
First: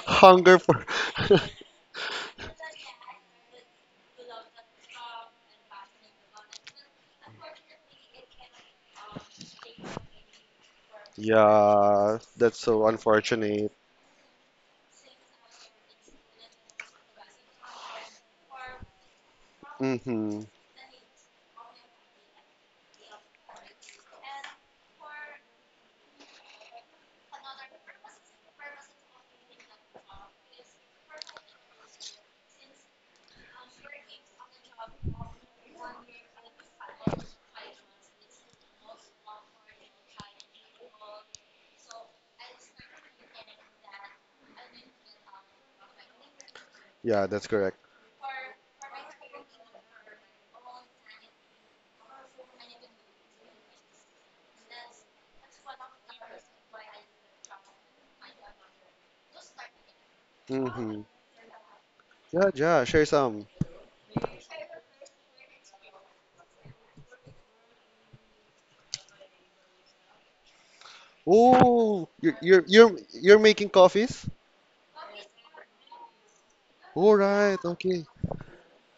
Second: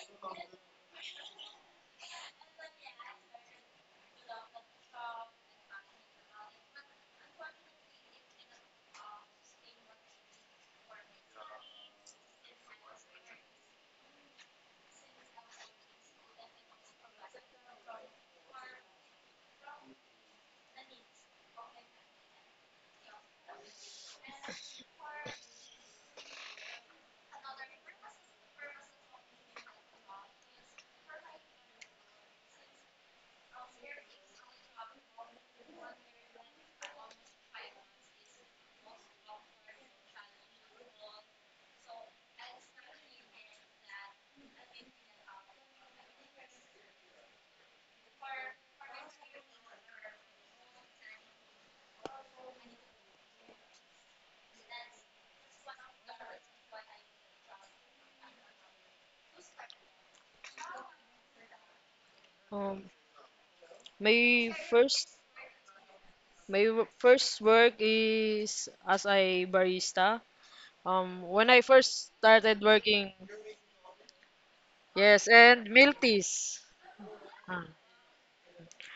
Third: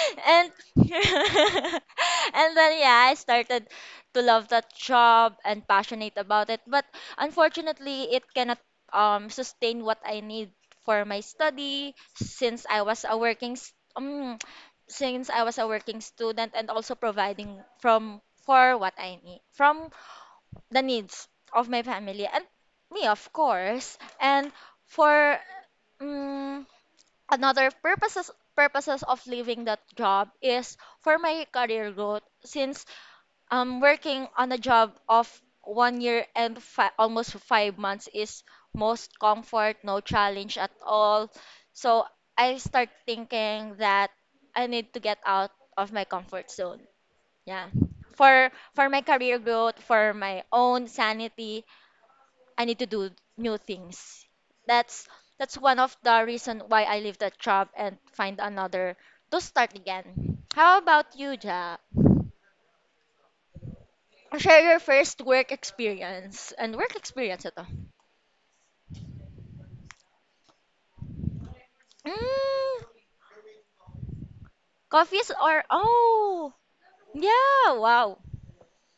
Hunger for. <laughs> <laughs> and then yeah, I started to love that job and passionate about it. But unfortunately, it cannot um sustain what I need for my study Yeah, that's since I so was a working unfortunate. s- um since I was a working student and also providing from for what I need from Hmm. the needs of my family and me of course. And for mm another purposes purposes of leaving that job is for my career growth since um, working on a job of one year and fi- almost five months is most comfort, no challenge at all. So I start thinking that I need to get out of my comfort zone. Yeah, that's Yeah. correct. For for my career growth, for my own sanity, I need to do new things. That's that's one of the reason why I leave that job and find another to start again. How Hmm. about you, Ja? Yeah, yeah, Um, share some. my Share your first first work experience. My And w- work first experience ito. work is as a barista. Um, when I Oh, first you're you're started Mm, you're, working, you're making coffees? yes, coffees and or... milk teas. Oh! All right, Ah. Yeah! okay. Wow!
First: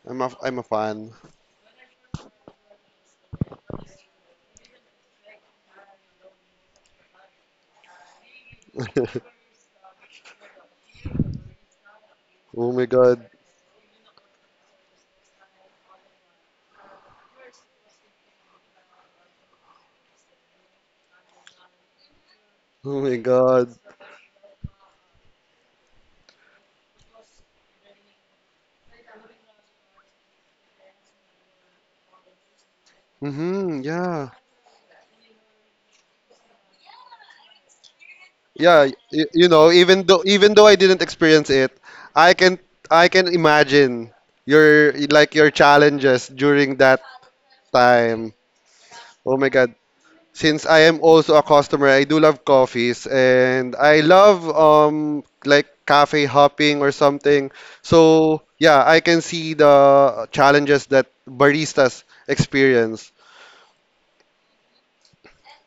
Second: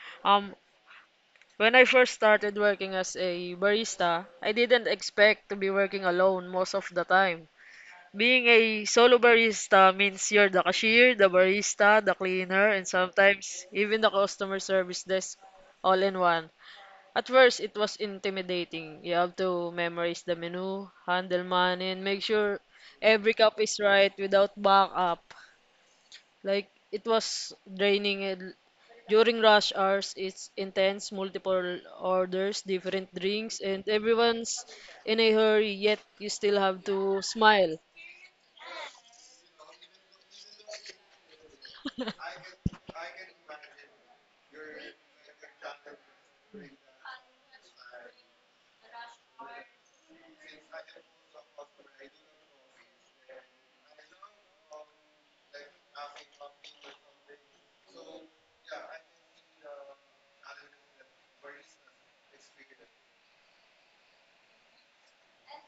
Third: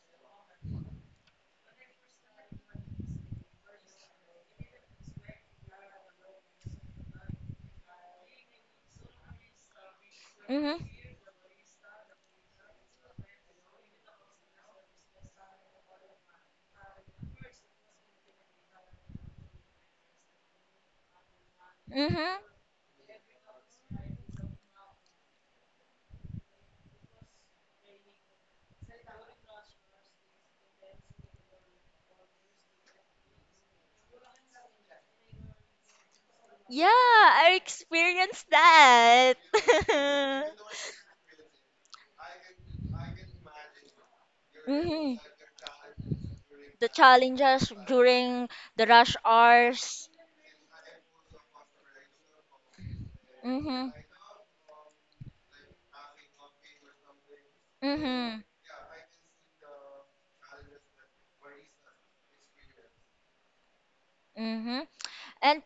I'm a Um, I'm a fan. When I first started working as a barista, I didn't expect to be working alone most of the time. Being a solo <laughs> barista means you're the Mm-hmm. cashier, the barista, the cleaner, Oh my and God. sometimes even the customer service desk all in one. At first, it was intimidating. You have to memorize the menu, handle money, and make Mm-hmm. sure Oh my every cup God. is right without backup. Like, it was draining. And during rush hours, it's intense, multiple orders, different drinks, Mm-hmm. and Yeah. everyone's in a hurry, yet you still have Yeah! to I smile. experienced Yeah. You, that! you know, even though <laughs> even though I didn't experience it, I can I can imagine your mm-hmm. like your challenges during The that challenges time. during the rush Oh my God. hours. Since I am also a customer, I do love coffees and Mm-hmm. I love um like cafe hopping or something. So Mm-hmm. yeah, I can see the challenges that baristas experience. Mm-hmm. And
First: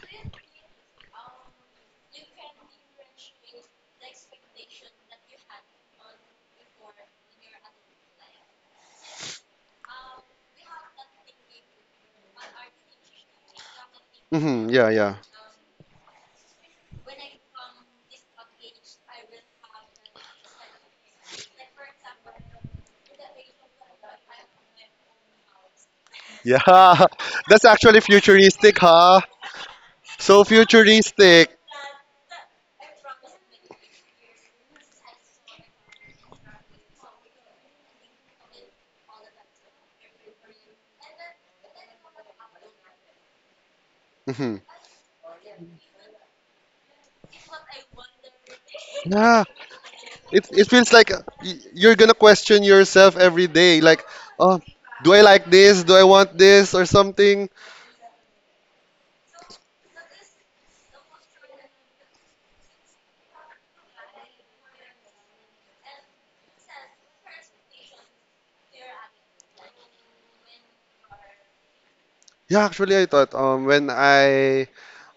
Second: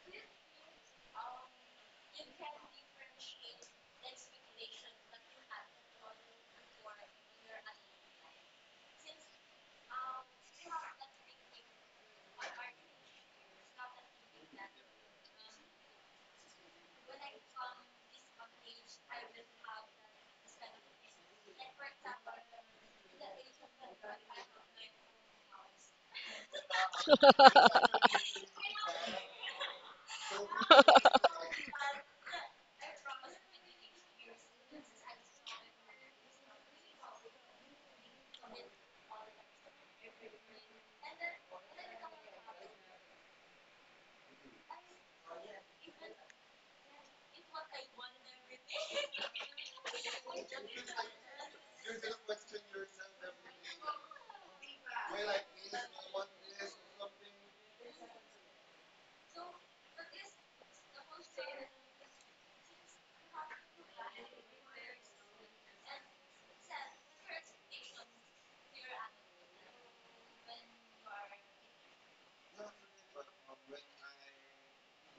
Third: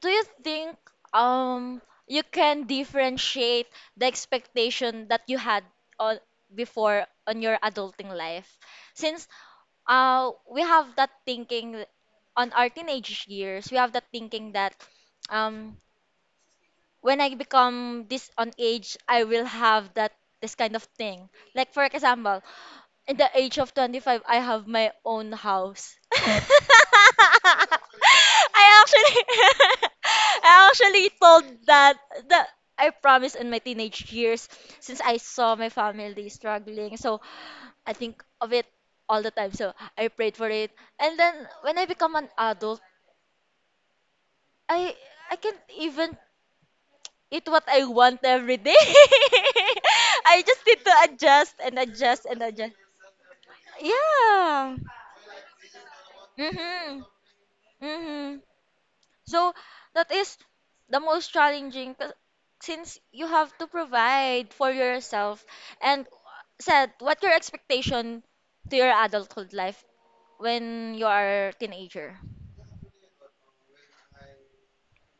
do you think um you can differentiate the expectation that you had on before on your adulting life since uh we have that thinking on our teenage years, we have that thinking Mm-hmm. that Yeah. Yeah. um when I become this on age I will have that this kind of thing, like for example at the age of twenty-five, I have my own house. <laughs> I Yeah, <laughs> that's actually futuristic, actually huh? <laughs> So I actually told futuristic. that that I promised in my teenage years since I saw my family struggling. So I think of it all the time. So I prayed for it. And then when I become an adult, Mhm. I I can't even eat what I want every day. <laughs> Yeah, I it just it need to feels like uh, adjust y- and you're gonna adjust and question adjust. yourself every day, like, oh, Yeah. do I like this? Do I want this or Mm-hmm. something? Mm-hmm. So that is the most challenging 'cause- since you have to provide for yourself and said what your expectation to your adulthood life when you are a teenager. Yeah, actually, I thought um when I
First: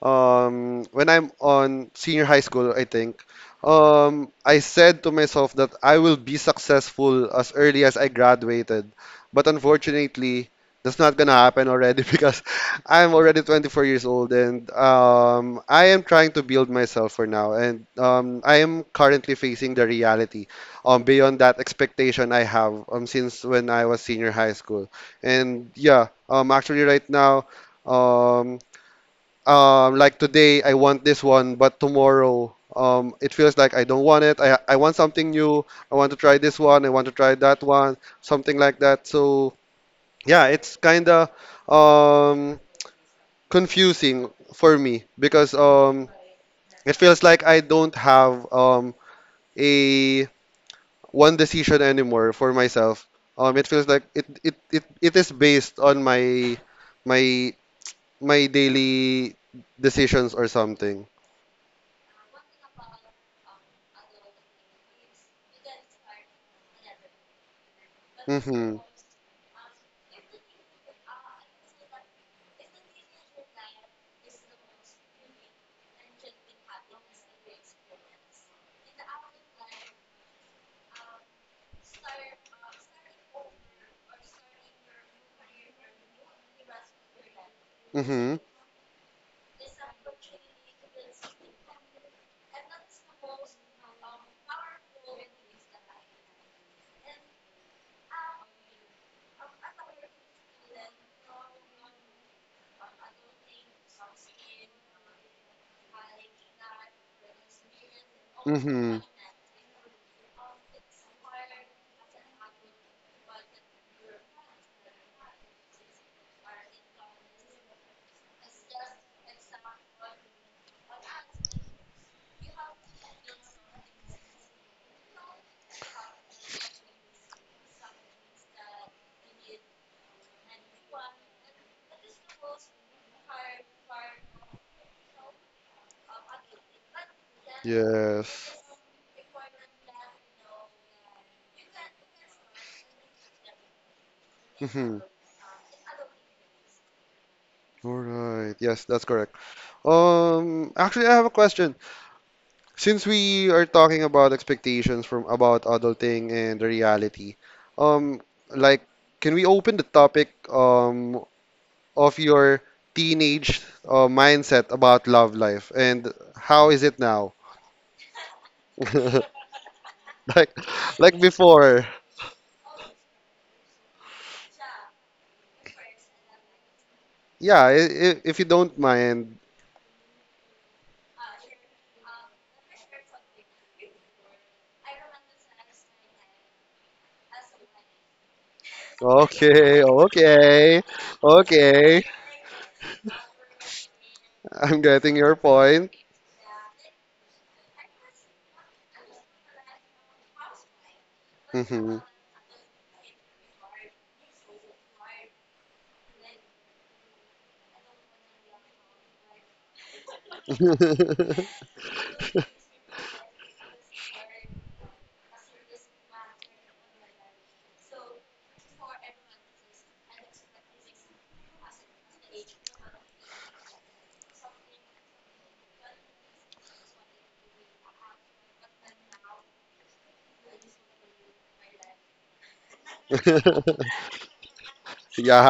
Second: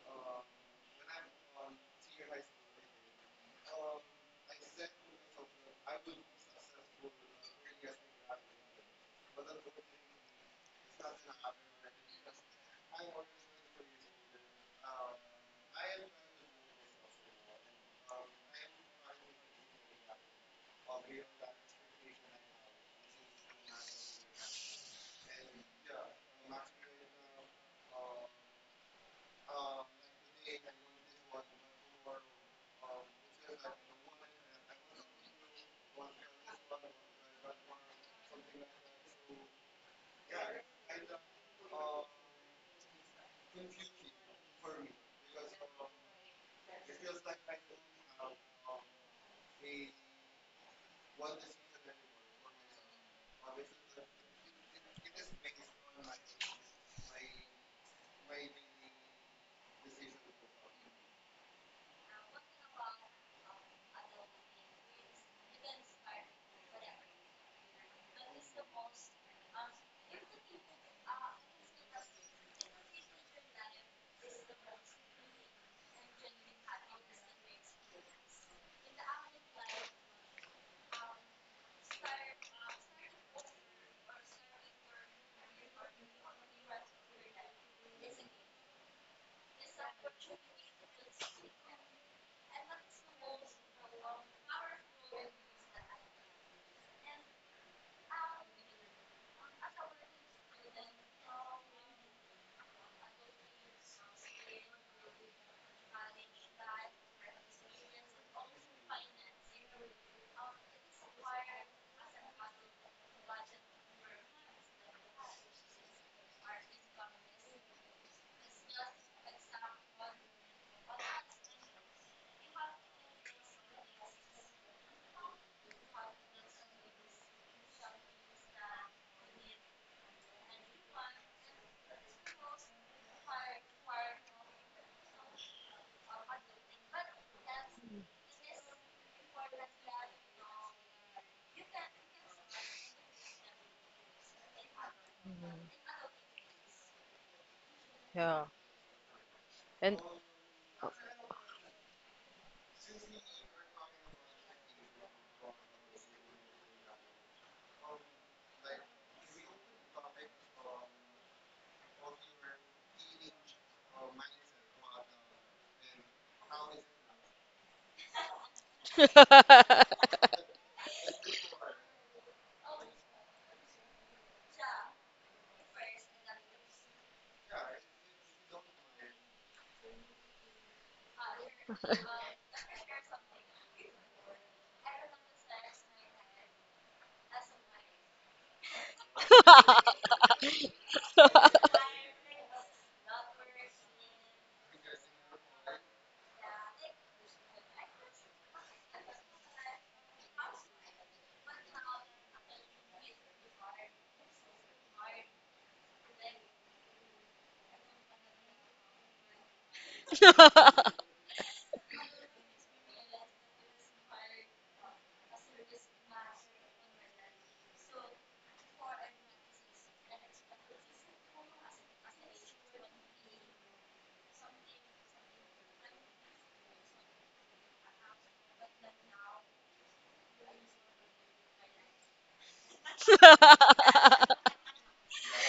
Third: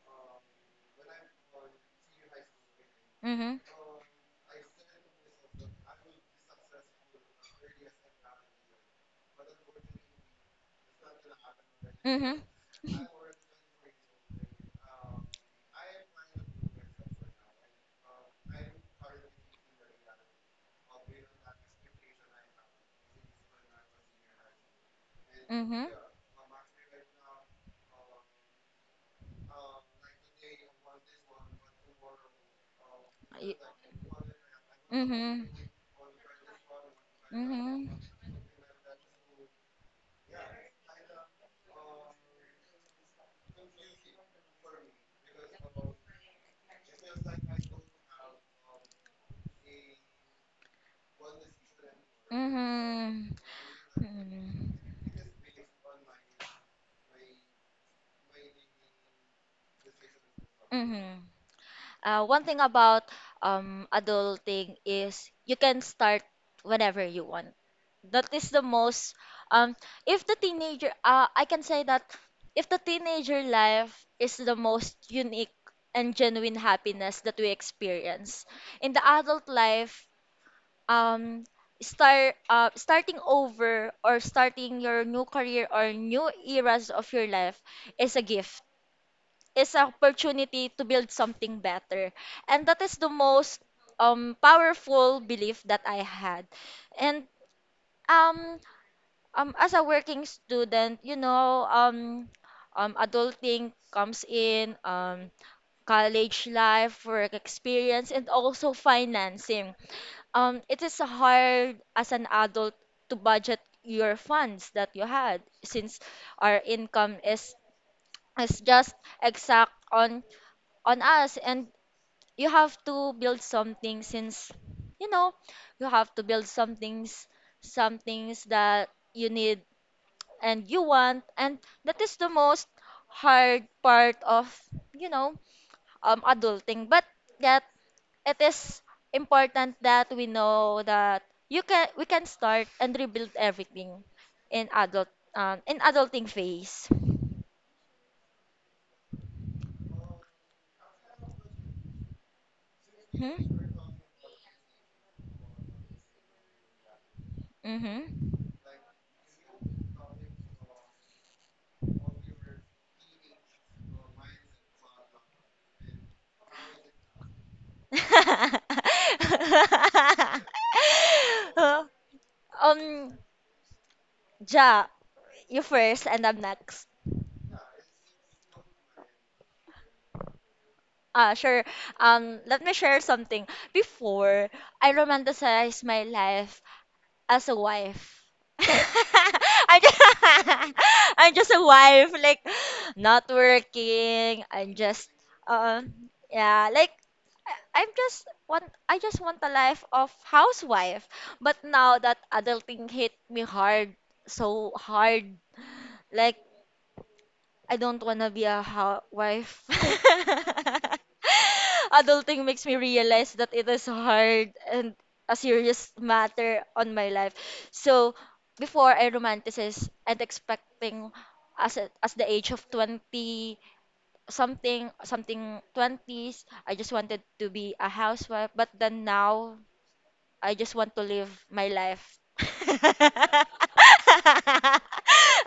um when I'm on senior high school, I think Mm-hmm. um I said to myself that I will be successful as early as I graduated, but unfortunately, that's not gonna happen already <laughs> Mm-hmm. because I'm already twenty-four years old and um I am trying to build myself for now and um I am currently facing the reality um beyond that expectation I have um since when I was senior high school. And Mm-hmm. yeah, um, actually right now, um, um, like today I want this one, but tomorrow, um, it feels like I don't want it. I I want something Mm-hmm. new. I want to try this one. I want to try that Mm-hmm. one. Something like that. So yeah, it's kind of um confusing for me because um it feels like I don't have um a one decision anymore for myself. Mm-hmm. Um, it feels like it it Mm-hmm. it, it is based on my my my daily decisions or something. Mm-hmm. Uh, one thing about um, adulting is you can start whenever you want. That is the Mm-hmm. most. Um, if the teenager, uh, I can say that if the teenager life is the most unique and genuine happiness that we experience, in the adult life, um, start uh, starting over or starting your new career or new eras of your life is a Mm-hmm. gift, is an opportunity to build something better. And that is the most um, powerful belief that I had. And um, um, as a working student, you know, um, um, adulting comes in, um, college life, work experience, and also Mm-hmm. financing. Um, it is hard as an adult to budget your funds that you had since our income is is just exact on on us. And you have to build something since you know you have to build some things some things that you need and you want. And that is the most hard part of you know um adulting, but yet it Yes. is important that we know that you can we can start and rebuild everything in Mhm. adult um, in adulting phase. All Yeah. right. Yes, that's correct. And, Um, actually, I have a question. Since we Hmm, are talking about expectations from about adulting and the reality, um, hmm. like, can we open the topic um of your teenage uh, mindset about love life and how is it now? <laughs> <laughs> Like, like before. <laughs> um Ja, you first and I'm next. Yeah, i- i- if you don't mind, Ah, sure. Um, let me share something. Before, I romanticized my life as a wife. <laughs> okay, I'm just, <laughs> okay, I'm just a okay. wife, like not working. I'm I'm just, getting your point. um, yeah, like I- I'm just want I just want a life of housewife. But Hmm. now that adulting hit me hard, so hard. Like I don't wanna be a hou- wife. <laughs> Adulting makes me realize that it is hard and a serious matter on my life. So before I romanticize and expecting as a, as the age of twenty something something twenties, I just wanted to be a housewife but then now I just want to live my life. <laughs>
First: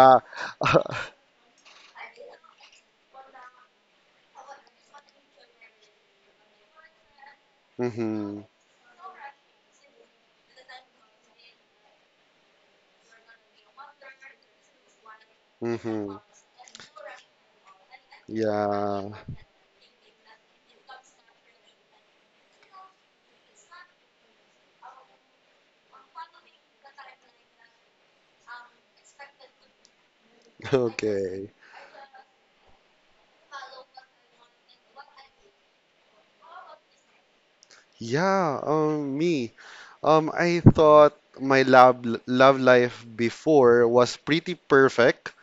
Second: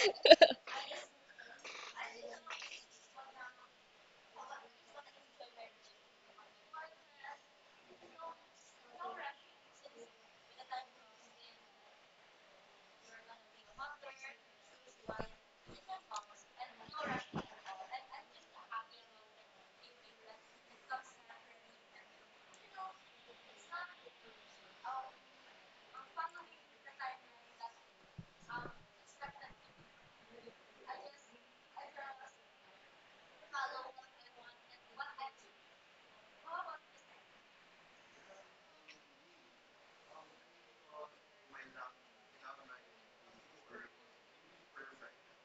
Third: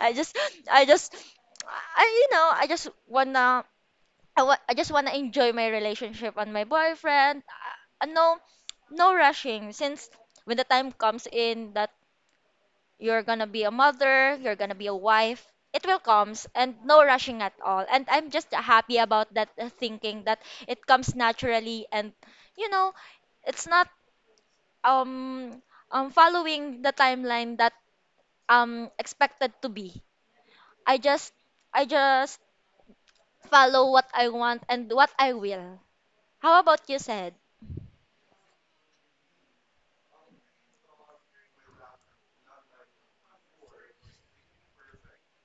I just I just I you know I just wanna I, wa- I just want to enjoy my relationship and my boyfriend. Uh, and no, Hmm. no rushing. Since when the time comes in that you're gonna be a mother, you're gonna be a wife, it will Hmm. comes and no rushing at all. And I'm just happy Yeah. about that uh, thinking that it comes naturally and you know, it's not um um following the timeline that um expected to be. I just Okay. I just follow what I want and what I will. How about you, said? Yeah. Um, me. Um, I thought my love love life before was pretty perfect,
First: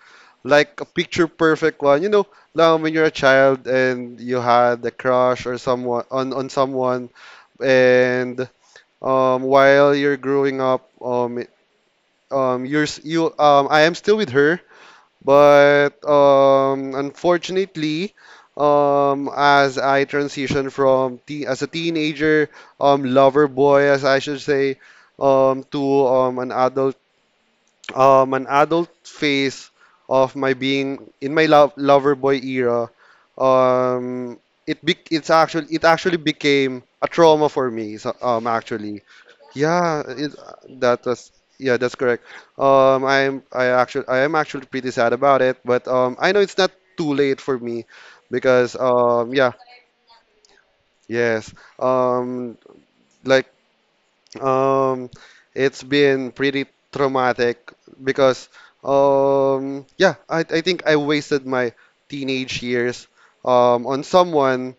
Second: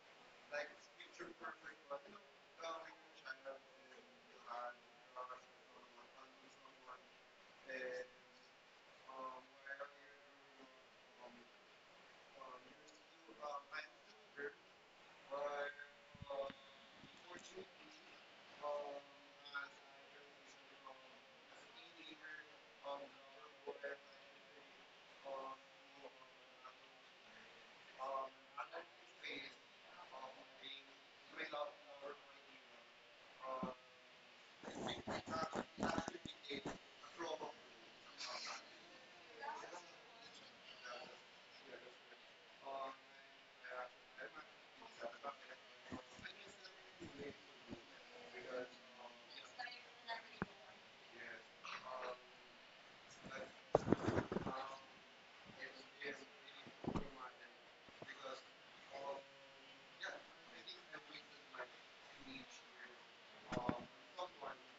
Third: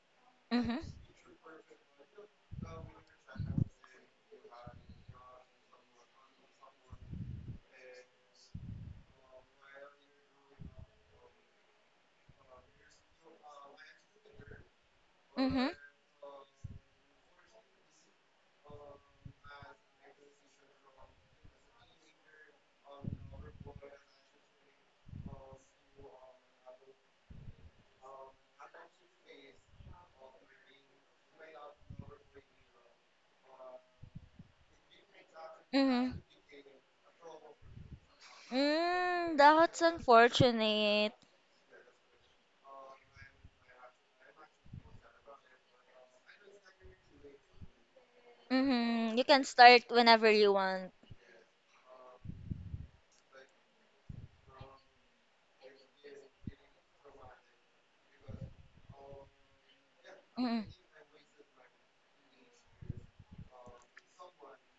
like Mhm. a picture perfect one. You know, like when you're a child and you had a crush or someone on on someone, and um, while you're growing up, um, um, you're s- you um, I am still with her, Mhm. but um, unfortunately, um, as I transition from te as a teenager, um, lover boy, as I should say, um, to um, an adult, um, an adult phase of my being in my love lover boy era, um, it be it's actually it actually Mhm. became a trauma for me. So, um, actually, Mm, that's yeah, it, that unfortunate. was yeah, that's correct. Um, I'm I actually I am actually pretty sad about it, but um, I know it's not too late for me because Mhm. You um, can yeah, start whenever you want. yes, um, like um, it's been pretty traumatic because um, yeah, I I Mhm. think I wasted my teenage years um on someone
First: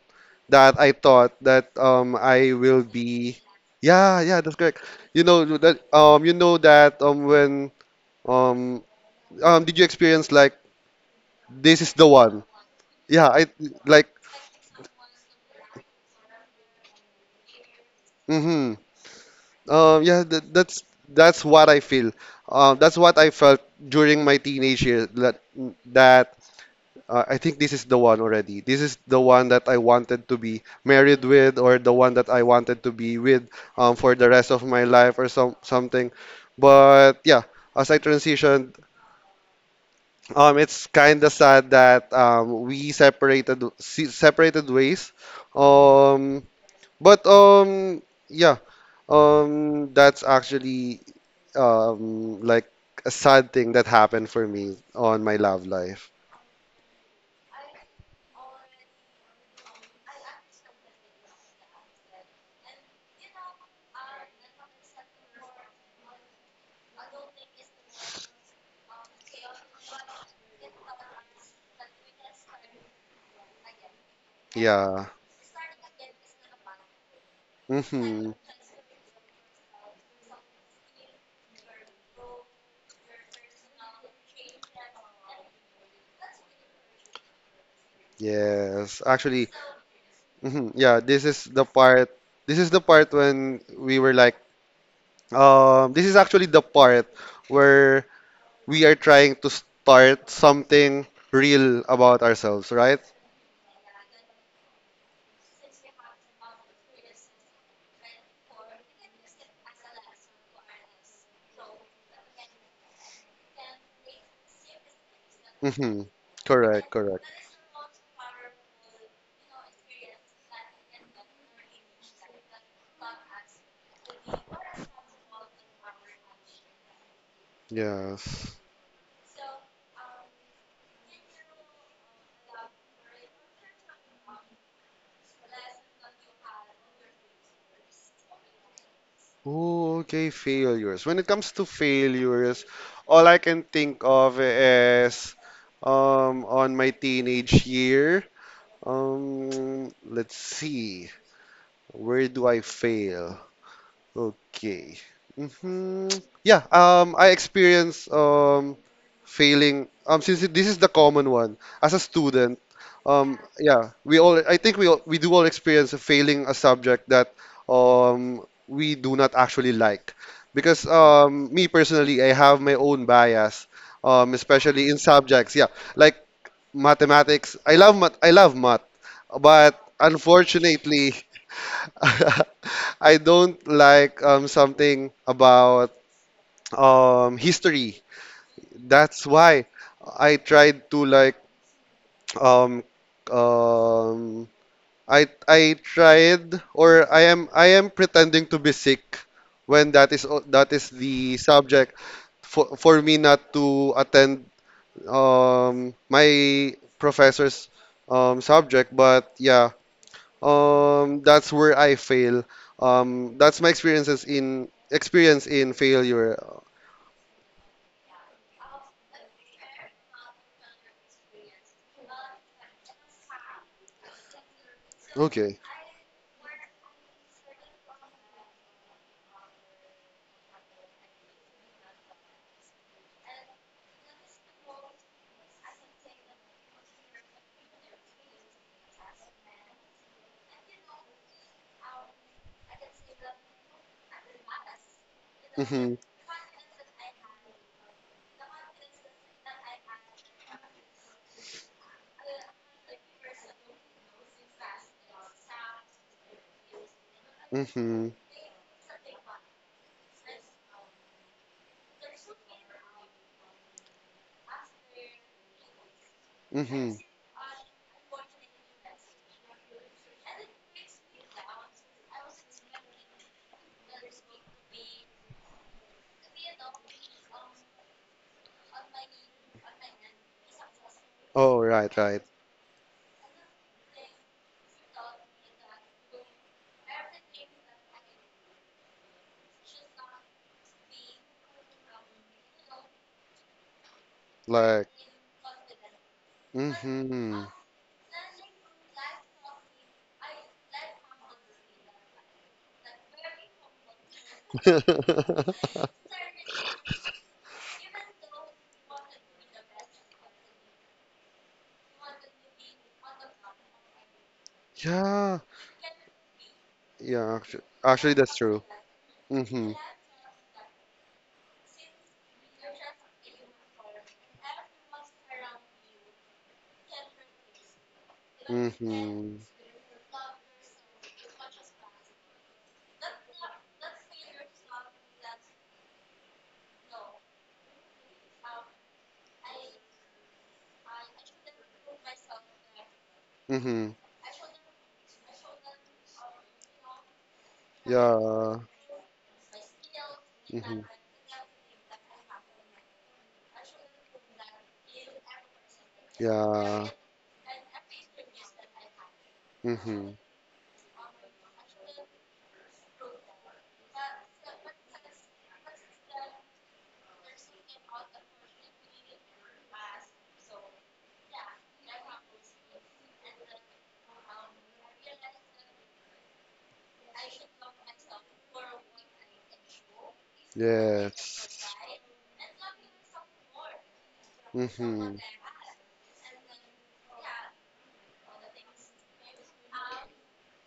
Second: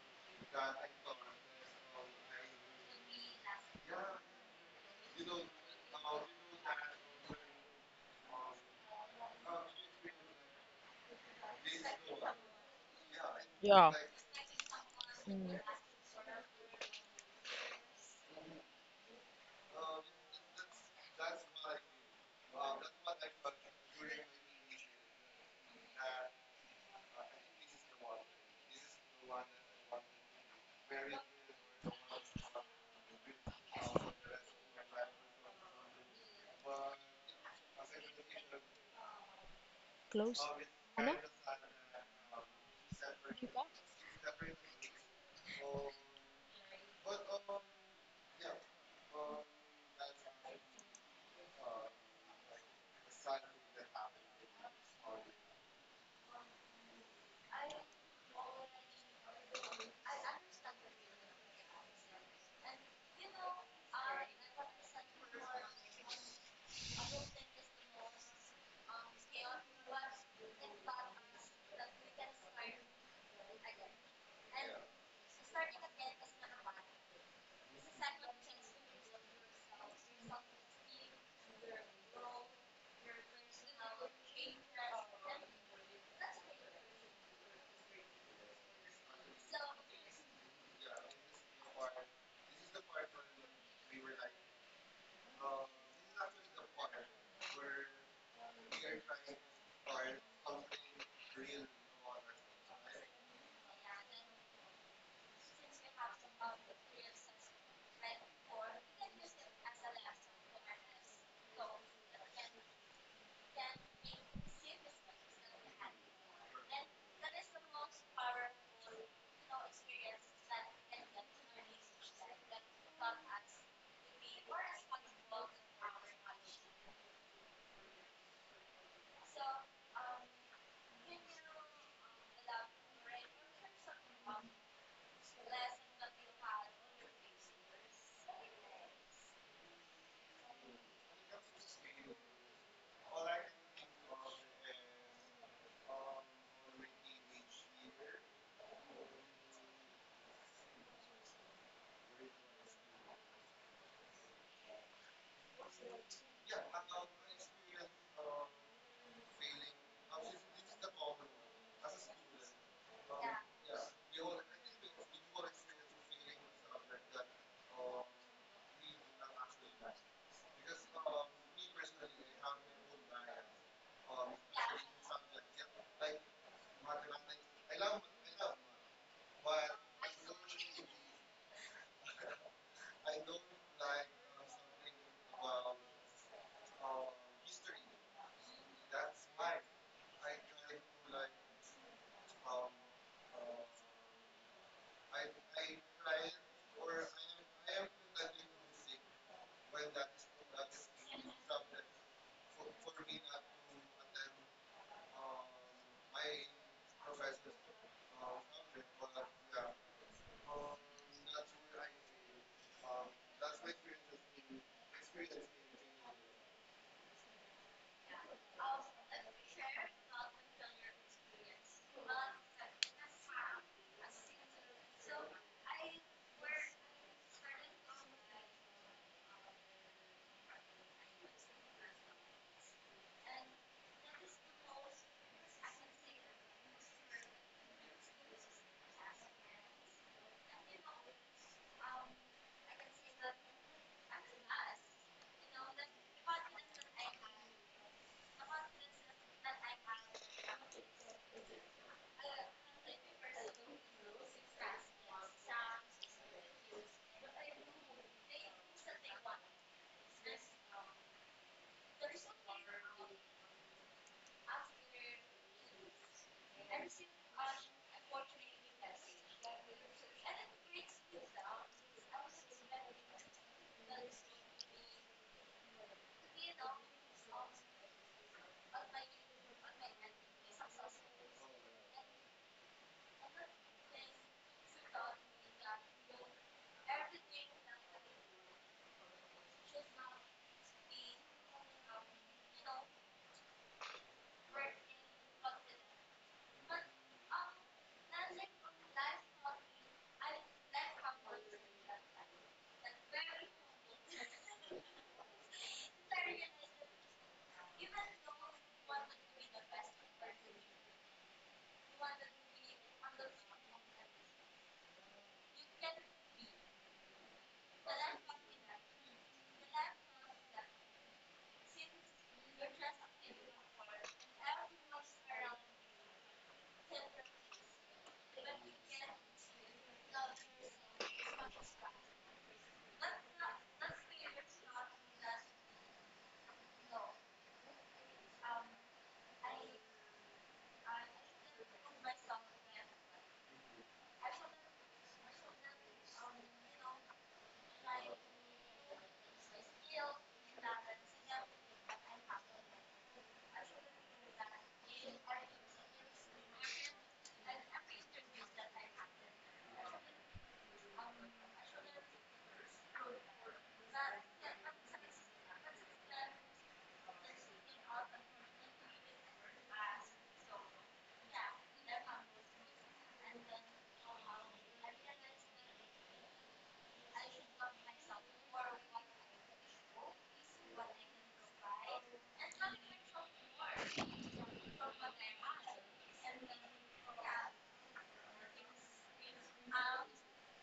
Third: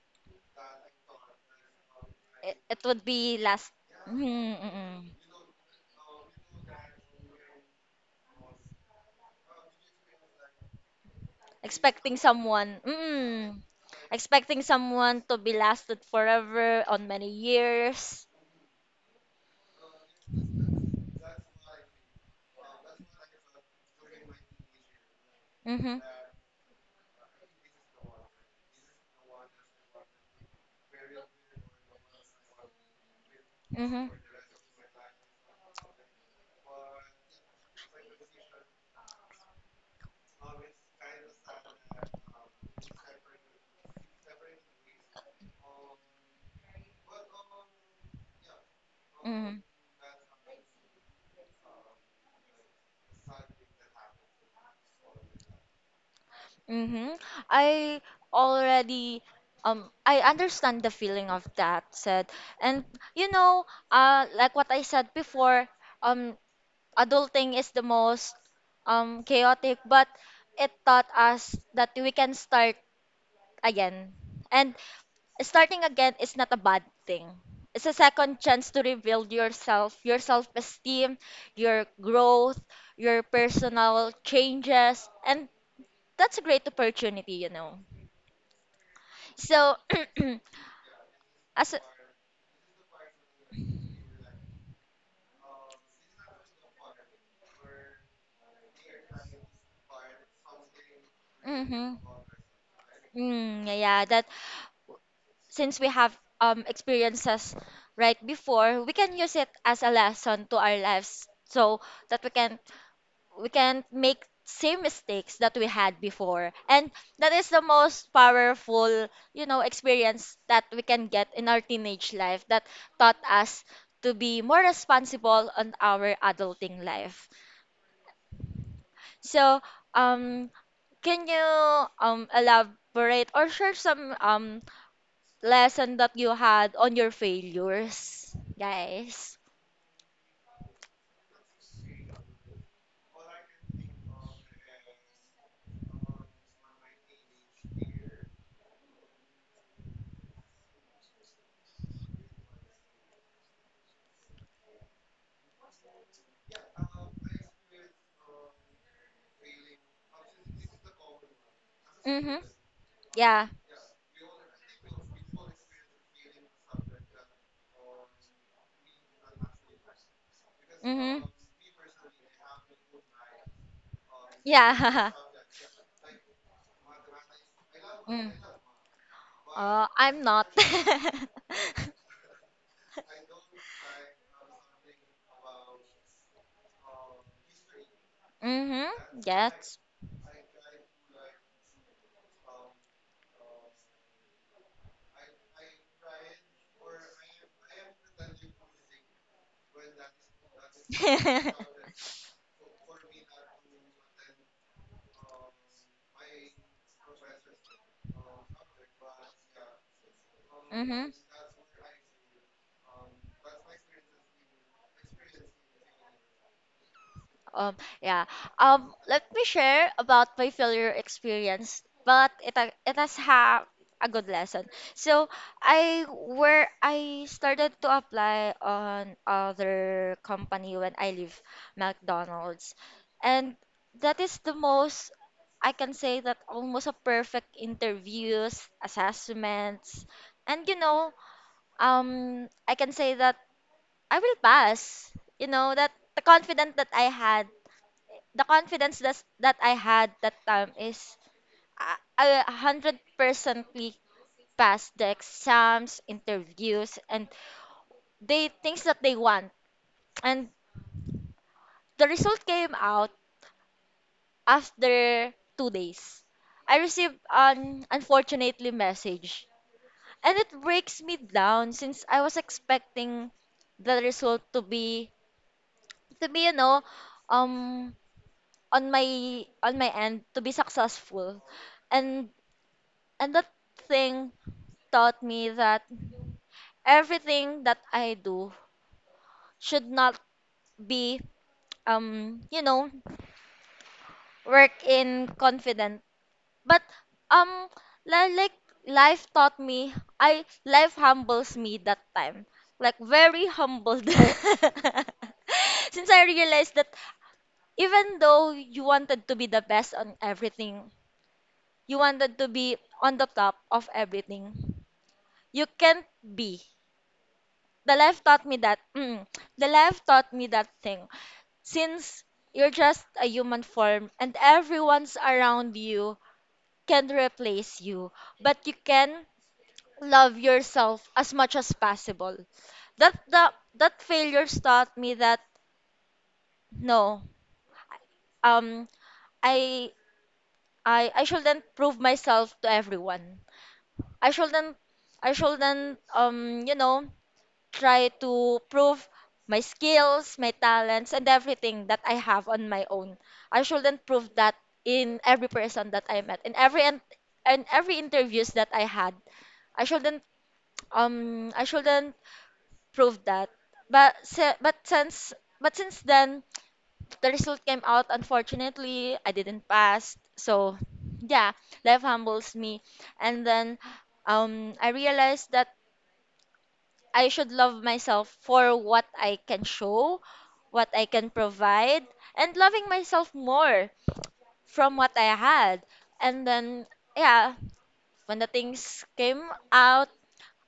that I thought that um I It, it will would be be last. yeah yeah Mhm, that's correct mhm. you know that um you know that um when um um did you experience like this is the Expecting one someone. yeah I Mhm. yeah. like Expecting someone to be Mm. lasted forever on many years. mm-hmm um yeah that, that's that's what I feel um that's what I felt during my teenage years that Mhm. that uh, I think this is the one already. This is the one that I wanted to be married with, or the one that I wanted to be with um, Mhm. for the rest of my life, or some something. But yeah, as I transitioned, Close. um, it's Ano? kind of sad that um, we Ano separated pa? se- separated ways. Um, but um, yeah, Mhm. um, that's actually um, like a sad thing that happened for me on my love life. Mm-hmm. I already um I understand the feeling of that said. And you know, uh like what I said before, um adulting is the most um chaotic, but it taught us that we can start again. And Yeah. starting again is not a bad thing. It's a Mm-hmm. second chance to rebuild yourself, your self-esteem, your growth, your personal changes, and that's a great opportunity, you know. Yes, actually, So, <clears throat> mhm, yeah, this is the as part. This is the part when we were like, um, this is actually the part where we are trying to start something real mm-hmm. about ourselves, right? Mm, yeah, yeah, that since we have um experiences right before, we can use it as a lesson to our lives so that we can we can make same mistakes that we had Hmm. before. And Correct, correct. that is the most powerful, you know, experience that we can get in our teenage life that taught us to be more responsible on our adulting life. Yes. So, um, can you um elaborate or share some um lesson that you had on your failures, guys? Oh, okay, failures. When it comes to failures, all I can think of is um on my teenage year. Um, let's see. Where do I fail? Okay. Hmm. Yeah, um, I experience um, failing. Um, since it- this is the common one as a Mm-hmm. student, um, Yeah. yeah, we all. I think we all, we do all experience failing a subject that um, we do not actually like, because Mm-hmm. um, me personally, I have my own bias, um, especially in Yeah. subjects. Yeah, like mathematics. I love <laughs> math. mm. I love math, but Oh, I'm not. unfortunately. <laughs> <laughs> I don't like um, something about um, history. mm-hmm. That's why Yes. I tried to like um, um, I I tried or I am I am pretending to be sick when that is o- that is the <laughs> subject for for me not to attend um, my professor's um, subject. But yeah, mm-hmm. um, that's where I fail. Um, that's my experiences in experience in failure. Um, yeah. Um, let me share about my failure experience, but it ha- it has ha a good lesson. So Okay. I where I started to apply on other company when I leave McDonald's, and that is the most I can say that almost a perfect interviews, assessments, and you know, um, I can say that I will pass. You know that Mhm. the confidence that I had the confidence that's, that I had that time is uh, a hundred percently passed the exams, interviews, and Mhm. the things that they want. And the result came out after two days. I Mhm. received an unfortunately message, and it breaks me down since I was expecting the result to be to be you know um on my on my end to be successful, Oh, right, right. and and that thing taught me that everything that I do should not be um you know work Like. in confident. But Mhm. um li- like life taught me, I life humbles me that time, like very humbled <laughs> <laughs> since I realized that even though you wanted to be the best on everything, you wanted to be on the top of everything, Yeah. you can't be. Yeah. Actually, The actually, life that's taught me true. that, mm, the Mhm. life taught me that thing since you're just a human form and everyone's around you can replace you, but you can Mhm. love yourself as much as possible. That the, that failures taught me that, no um I I I shouldn't prove myself to everyone. Mhm. I shouldn't, I shouldn't um you know try to Yeah. prove my skills, my Hmm. talents, and everything that I have on my own. I shouldn't prove that in every person that I met, in every, Yeah. and in every interviews that I had. I Hmm. shouldn't, um I shouldn't prove that. But si- but since but since then the result came out, unfortunately I didn't pass. So yeah, life humbles me. And then um I realized that I should love myself for what I can show, what I can Yes. provide, and loving myself more from Hmm. what I had. And then, yeah, when the things came out,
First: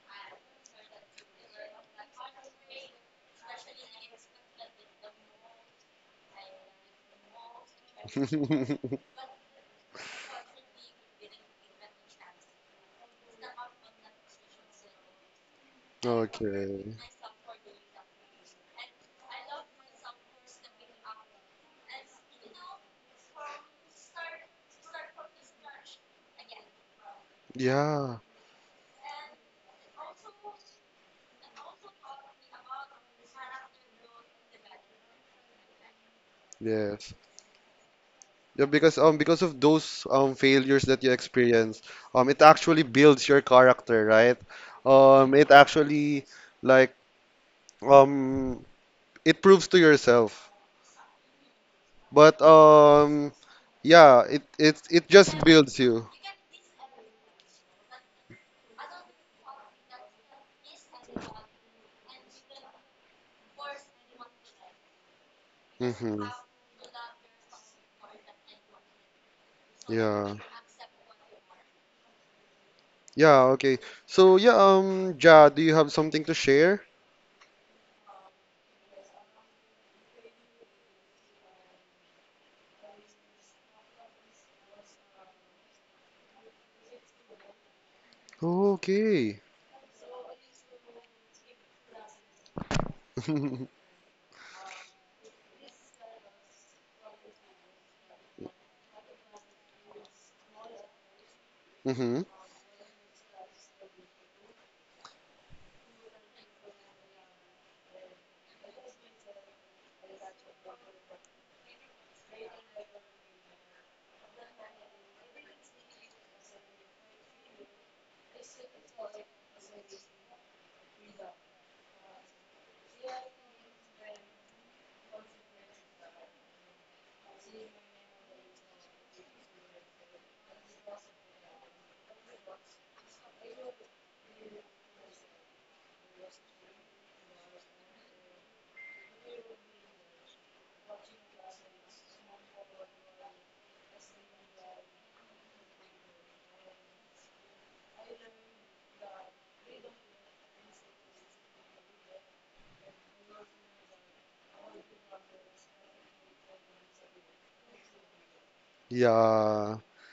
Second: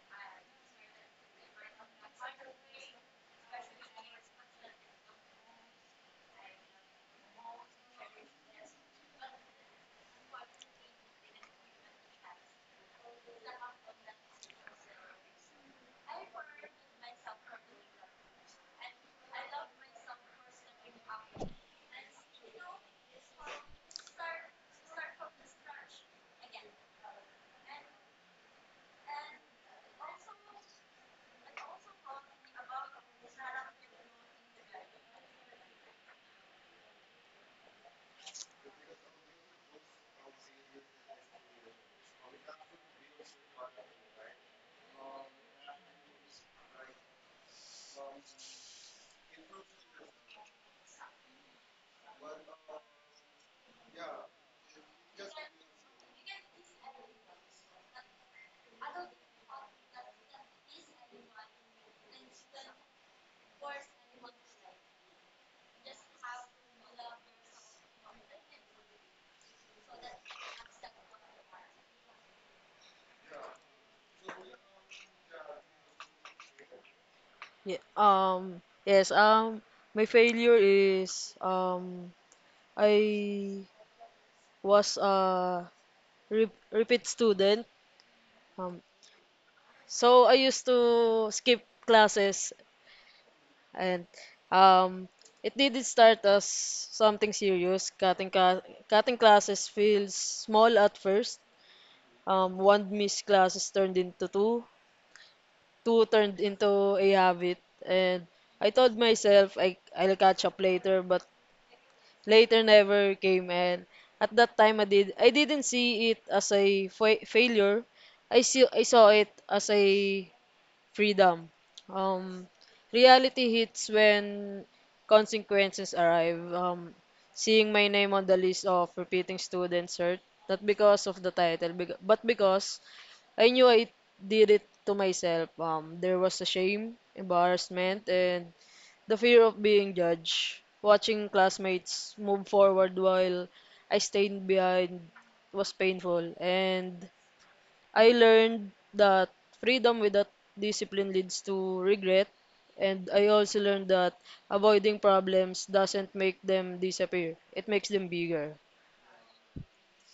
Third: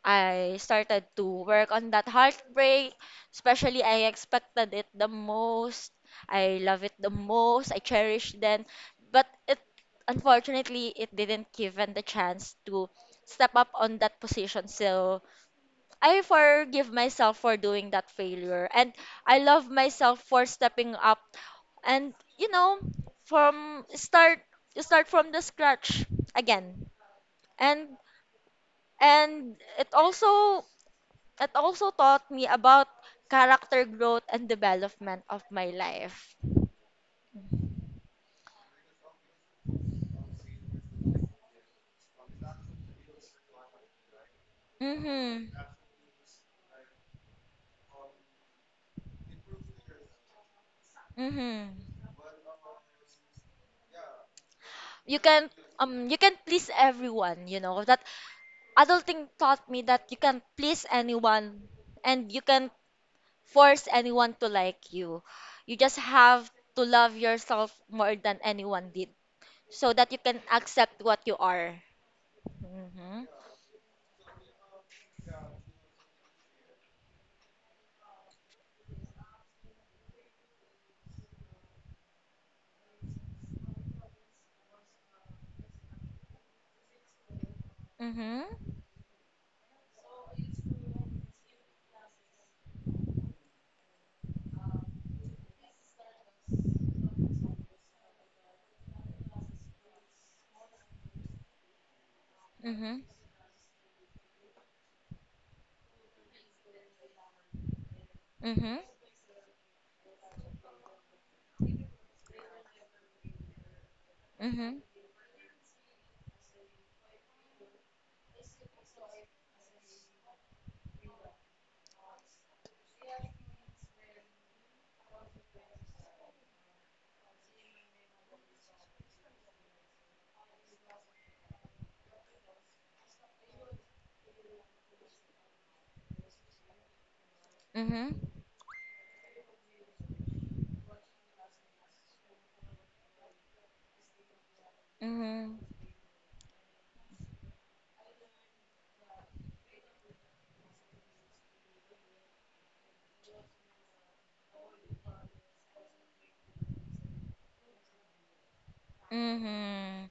I started to work on that heartbreak. Especially, I expected it the most. I love it the most. I cherish then. But it, unfortunately, it didn't given the chance to step up on that position. So, I forgive Okay. myself for doing that failure, and I love myself for stepping up and you know from start start from the scratch again. and Yeah, and it also, it also taught me about character growth and development of my life. yes. Yeah, because um because of those um failures that you experience, um it actually builds your character, right? Um it Mhm. actually like um it proves to yourself. Mhm. But um yeah, it it it You just can, builds you. um you can please everyone, you know, that adulting taught me that you can please anyone and you can force anyone to like you. You just Mm-hmm. have to love yourself more than anyone did so that you Yeah. can accept what you are. Mhm. Yeah, okay. So yeah, um, Ja, do you have something to share? Yeah, um, yes, um, my failure is, um, I was a re repeat student. Mhm. Um, Okay. so I used to skip classes, <laughs> and um, it didn't start as something serious. Cutting ca cutting classes feels small at first. Mm-hmm. Um, one Mhm. missed classes turned into two, two turned into a habit, and I Mhm. told myself I I'll catch up later, but later never came, and at that time Mhm. I did I didn't see it as a fa- failure. I see I saw it as a freedom. Um, reality hits when consequences arrive. Um, seeing my name on the list of repeating students hurt, not because of the title, bec- but because I knew I did it to myself. Um, there was a shame, embarrassment, Mhm. and the fear of being judged. Watching classmates move forward while I stayed behind Mhm. was painful, and I learned that freedom without discipline leads to regret, and I also learned that avoiding problems doesn't make them disappear. It makes them bigger. Yeah, Mhm.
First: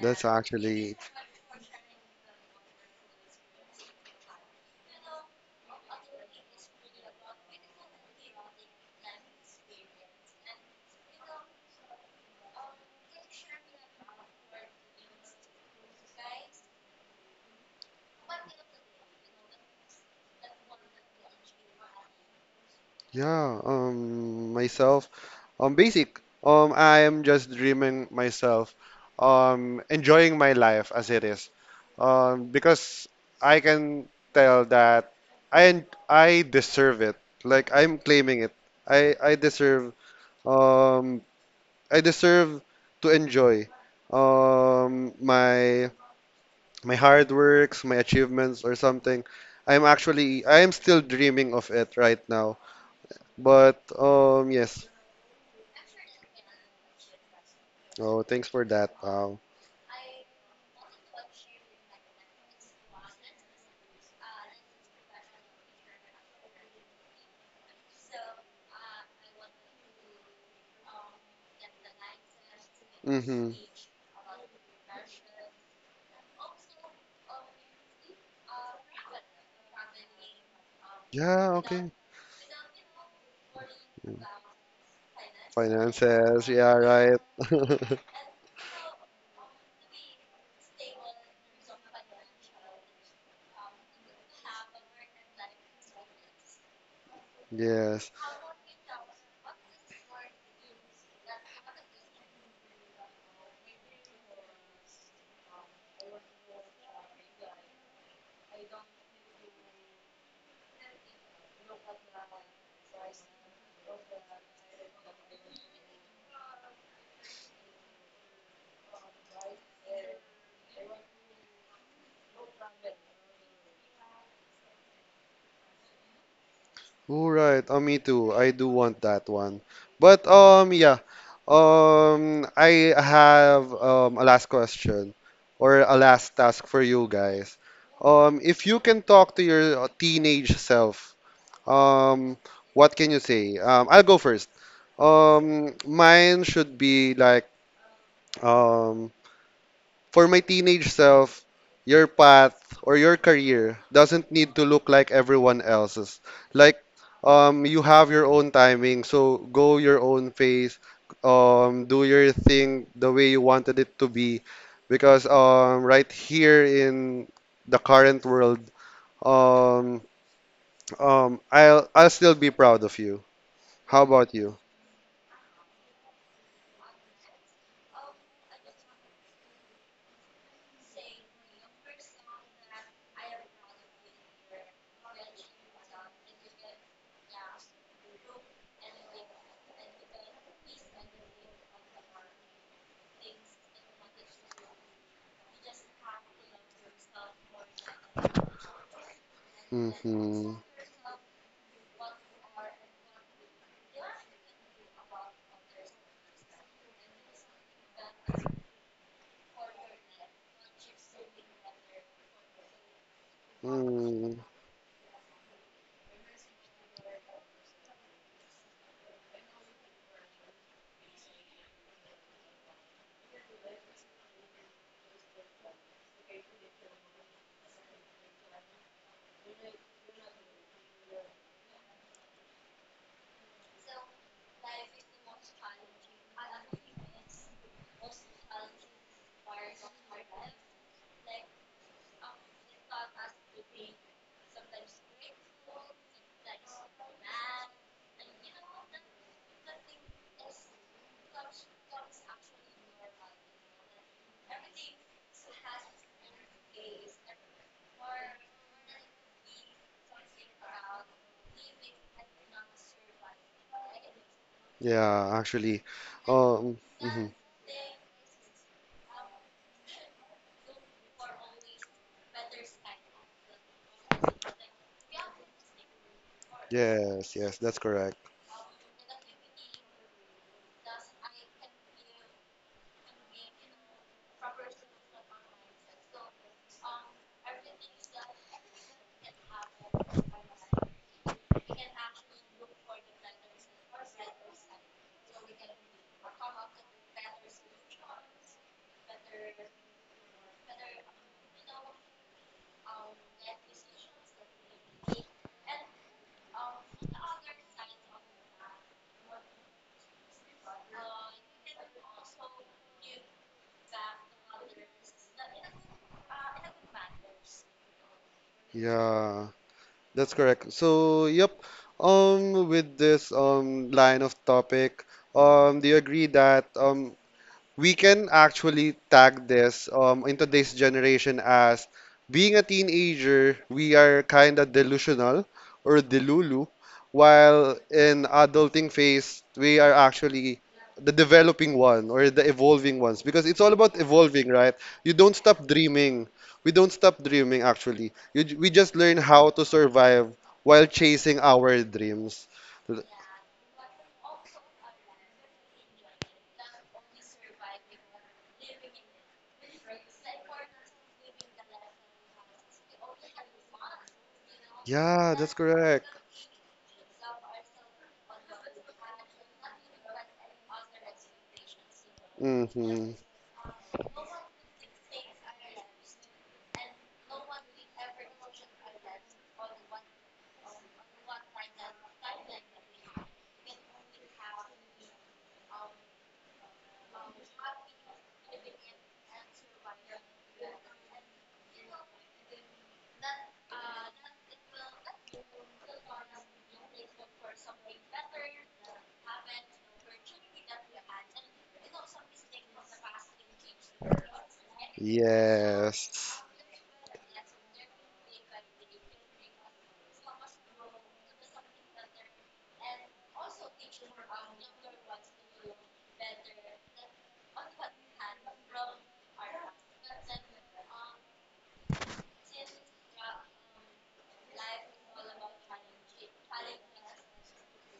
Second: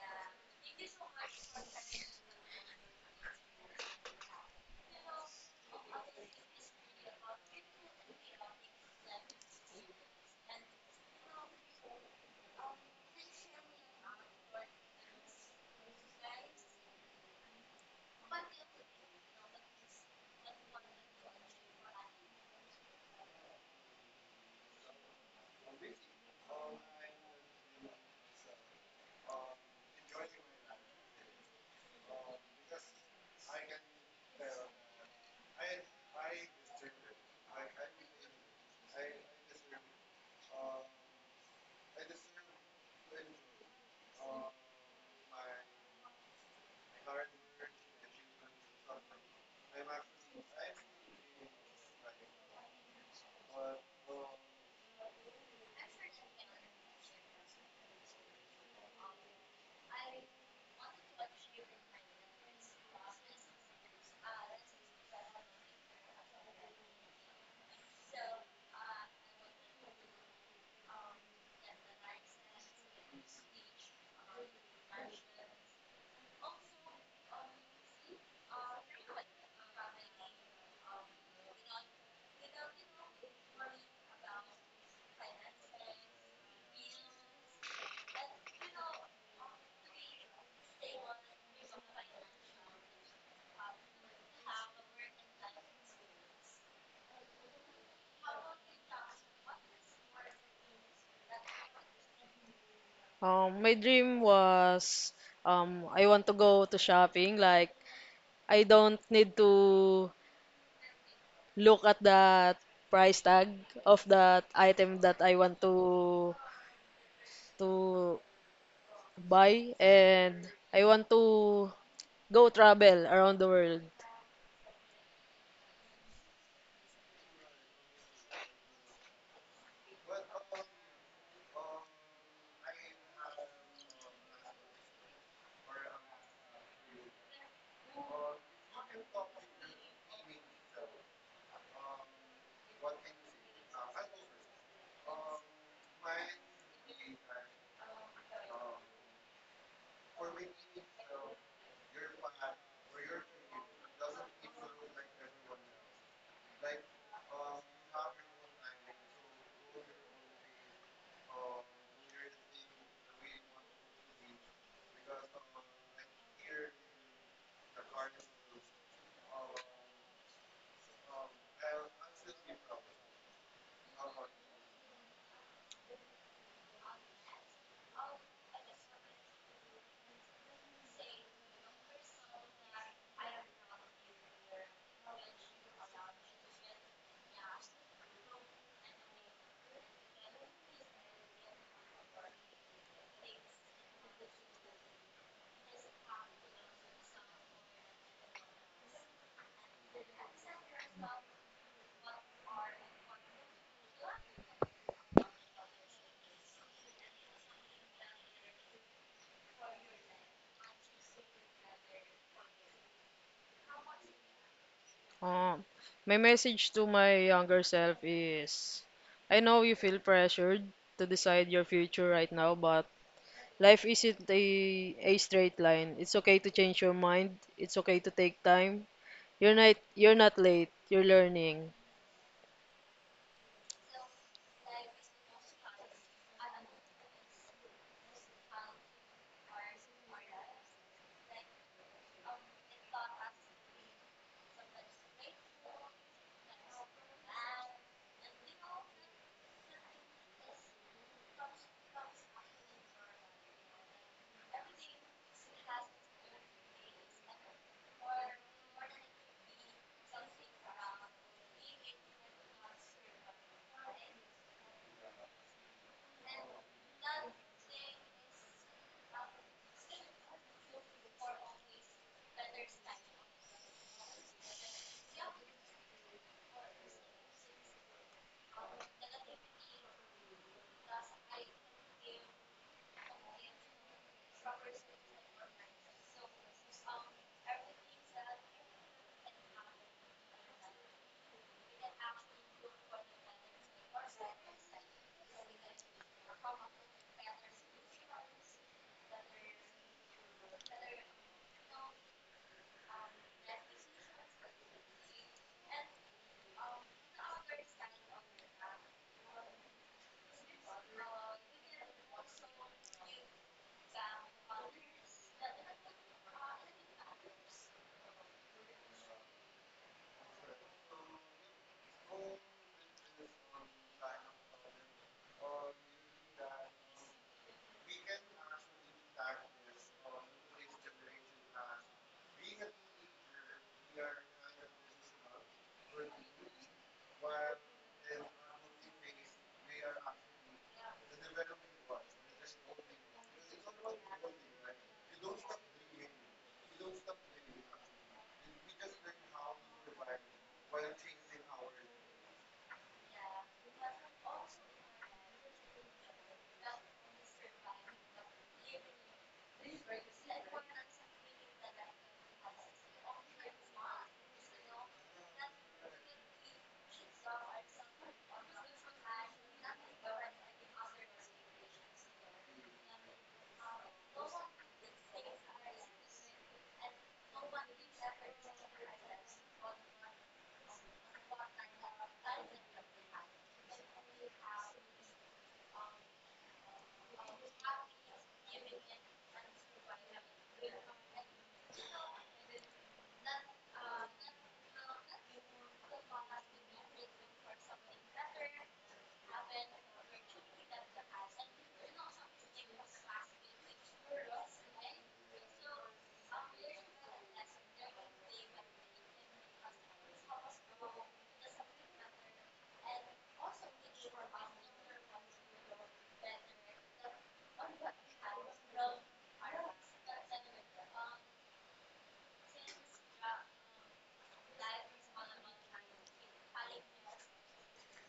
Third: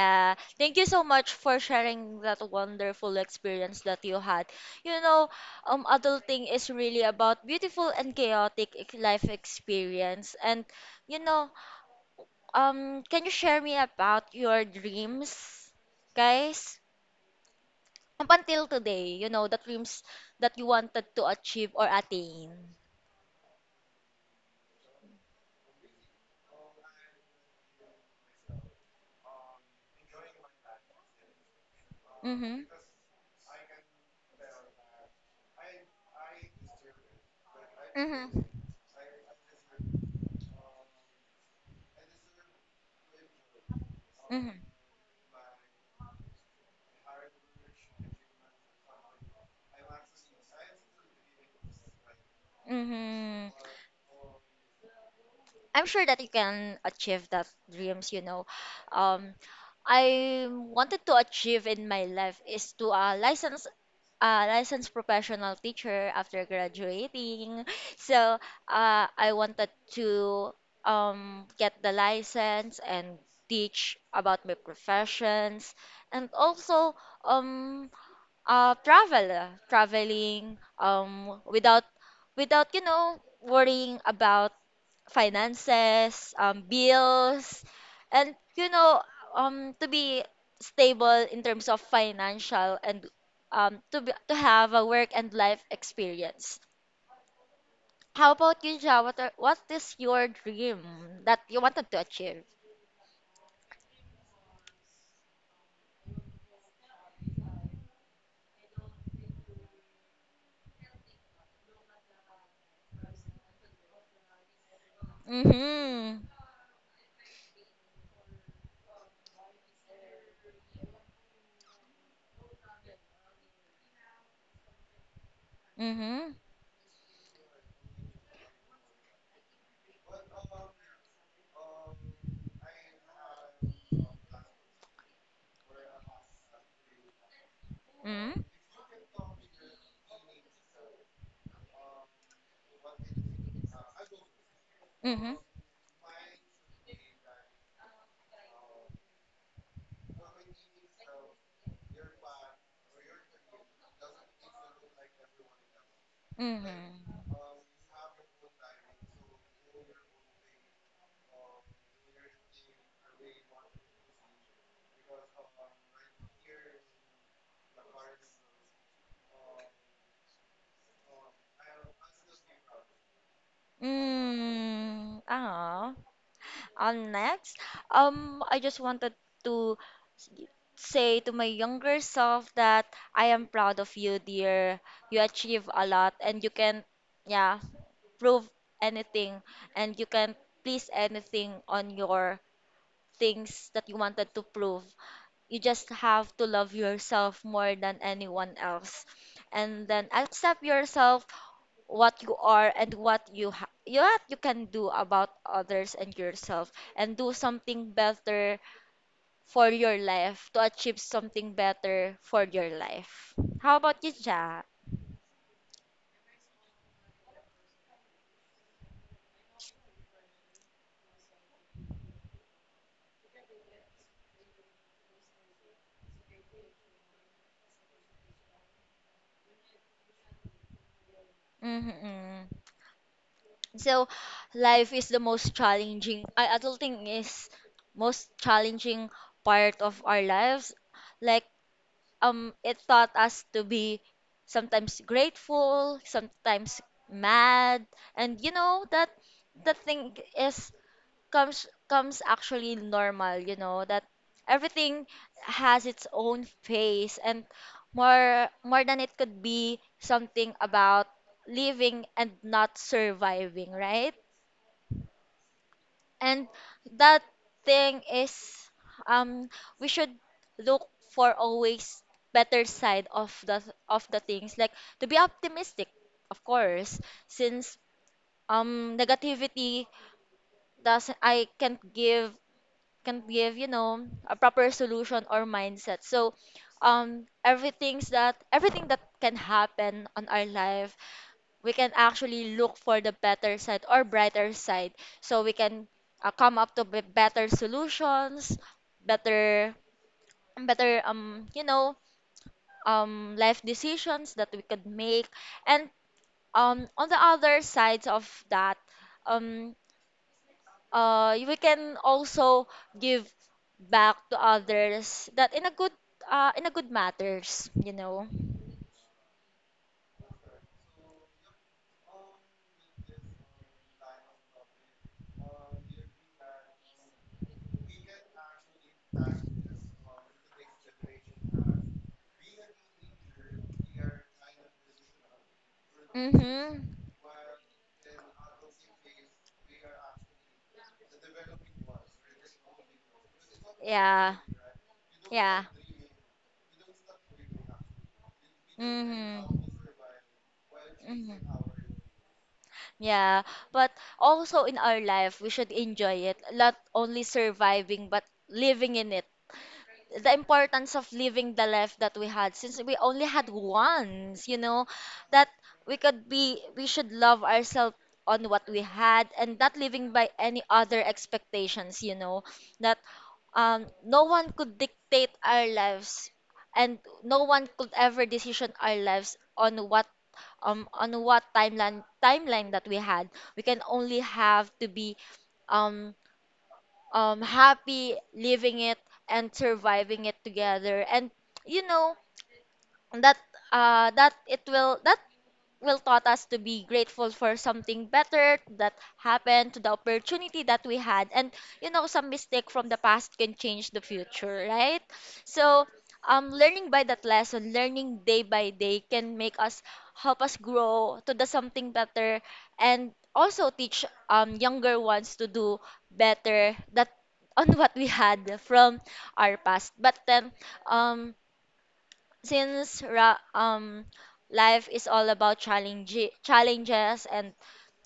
that's Thank you actually so much for sharing that wonderful experience that you had. You know, um adulting is really about beautiful and chaotic ex- life experience. And you know, um, can you share me about your dreams, guys? Up until today, you know, the dreams that you wanted to achieve or attain. yeah. Um, myself. Um, basic. Um, I am just dreaming myself. Um, enjoying my life as it is. Um, Mm-hmm. because I can tell that I I deserve it. Like I'm Mm-hmm. claiming it. I I deserve um I deserve to enjoy Mm-hmm. um my my hard works, my achievements or something. I'm actually I am still dreaming of it right now. Mm-hmm. But um yes. I'm sure that you can achieve that dreams, you Oh, know. thanks for that. Um, Wow. I wanted to achieve in my life is to uh, license a licensed professional teacher after graduating. <laughs> So uh, I wanted to um, get the license and Mhm. teach about my professions, and also um, uh travel, uh, traveling um Yeah, without, okay. without you know, worrying about finances, Finances, um, yeah, right. bills, <laughs> and you know, um to be stable in terms of financial, and um to be, to have a work and life experience. Yes. How about you, Ja? What are, what is your dream that you wanted to achieve? Um, my dream was, um, I want to go to shopping. Like I don't need to look at that price tag of that item that I want Mhm. to to buy, and I want to go travel around the world. Mhm. All right. Oh, me too. I do want that one. But um, yeah. Um, I have um a last question or a last task for you guys. Um, mhm. if you can talk to your uh, teenage self, um, what can you say? Um, I'll go first. Mhm. Um, mine should be like um. For my teenage self, your path or your career doesn't need to look like everyone else's. Like, Mhm. um, you have your own timing, so go your own pace, um, do your thing the way you wanted it to be. Because um, right here in the current world, um, um, I'll I'll still be proud of you. How about you? Mm, ah, I next. Um, I just wanted to s- say to my younger self that I am proud of you, dear. You achieve a lot and you can, yeah, prove anything, and you can please anything on your things that you wanted to prove. You just have to love yourself more than anyone else. And then Mm-hmm. accept yourself, what you are and what you ha- what you can do about others and yourself, and do something better for your life, to achieve something better for your life. How about you, Mm, Ja? Um, my message to my younger self is I know you feel pressured to decide your future right now, but life isn't a, a straight line. It's okay to change your mind. It's okay to take time. You're not you're not late. You're learning. Mm-hmm. So, life is the most challenging. I adulting is most challenging part of our lives. Like, um it taught us to be sometimes grateful, sometimes mad. And you know that the thing is, comes comes actually normal, you know, that everything has its own phase, and more more than it could be something about living and not surviving, right? yeah, actually. And Um, that mhm. thing is, um we should look for always better side of the, of the things, like to be optimistic, of course, Yes, yes, since that's correct. um negativity doesn't, I can't give, can't give, you know, a proper solution or mindset. So um everything's that everything that can happen on our life, we can actually look for the better side or brighter side, so we can uh, come up to b- better solutions, better, better, um you know um life decisions that we could make. And um on the other sides of that, um uh we can also give back to others that in a good, uh in a good matters, you know. Yeah, that's correct. So, yep. Um, with this um line of topic, um, do you agree that um we can actually tag this um in today's generation as being a teenager, we are kind of delusional or delulu, Mhm. while in adulting phase, we are actually the developing one or the evolving ones because it's all about Yeah, evolving, right? You don't yeah. stop dreaming. We don't stop dreaming actually. You, j- we just learn how Mm-hmm. to survive while Mm-hmm. chasing our dreams. Yeah, but also in our life, we should enjoy it, not only surviving, but living in it, the importance of living the life that we had, since we only had once, you know, Yeah, that that's we correct. could be, we should love ourselves on what we had and not living by any other expectations, you know, that Hmm. um no one could dictate our lives, and no one could ever decision our lives on what, um on what timeline, timeline that we had. We can only have to be, um um happy living it and surviving it together. And you know that, uh that it will, that will taught us to be grateful for something better that happened, to the opportunity that we had. And you know, some mistake from the past can change the future, right? So, Yes. um learning by that lesson, learning day by day can make us, help us grow to the something better, and also teach um younger ones to do better that, on <laughs> what we had from our past. But then, um since ra- um life is all about challenge, challenges, and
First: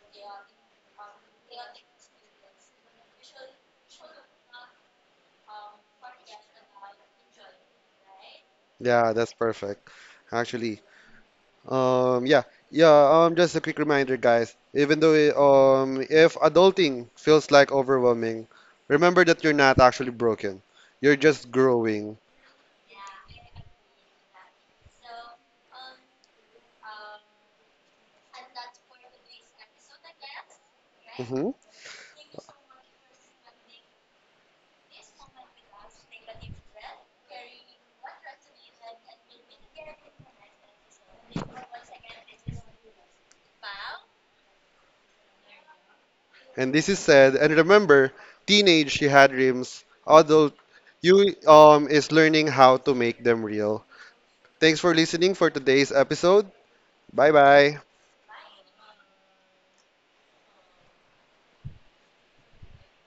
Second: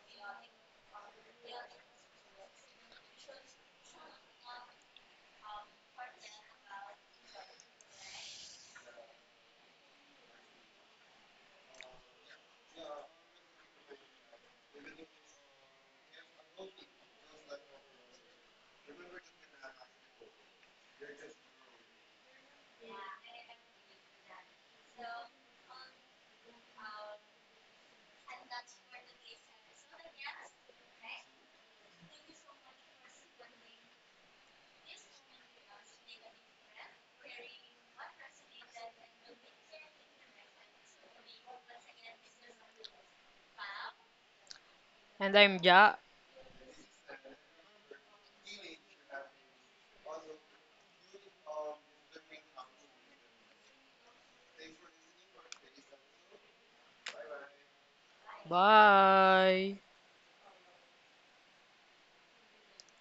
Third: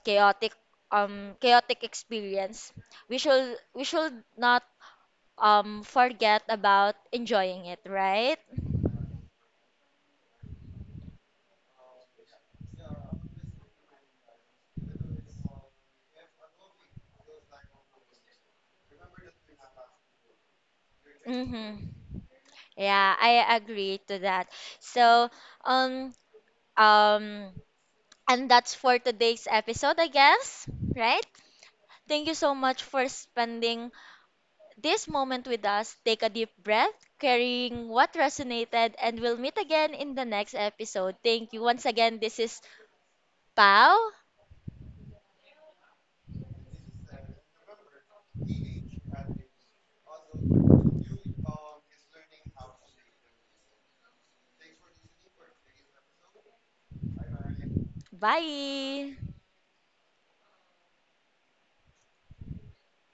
chaotic, um chaotic experience, we should, we should not um forget about enjoying it, right? Yeah, that's perfect. Actually, um, yeah, yeah. Um, just a quick reminder, guys. Even though, it- um, if adulting feels like overwhelming, remember that you're not actually broken. You're just Mm-hmm. growing. Yeah, I agree to that. So, um, um, and that's for today's episode, I guess, right? Hmm. Thank you so much for spending this moment with us. Take a deep breath, carrying what resonated, and we'll meet again in the next episode. Thank you once again. This is Pau. And I'm Ja. And this is said. And remember, teenage she had dreams. Adult you um is learning how to make them real. Thanks for listening for today's episode. Bye bye. Bye. Bye.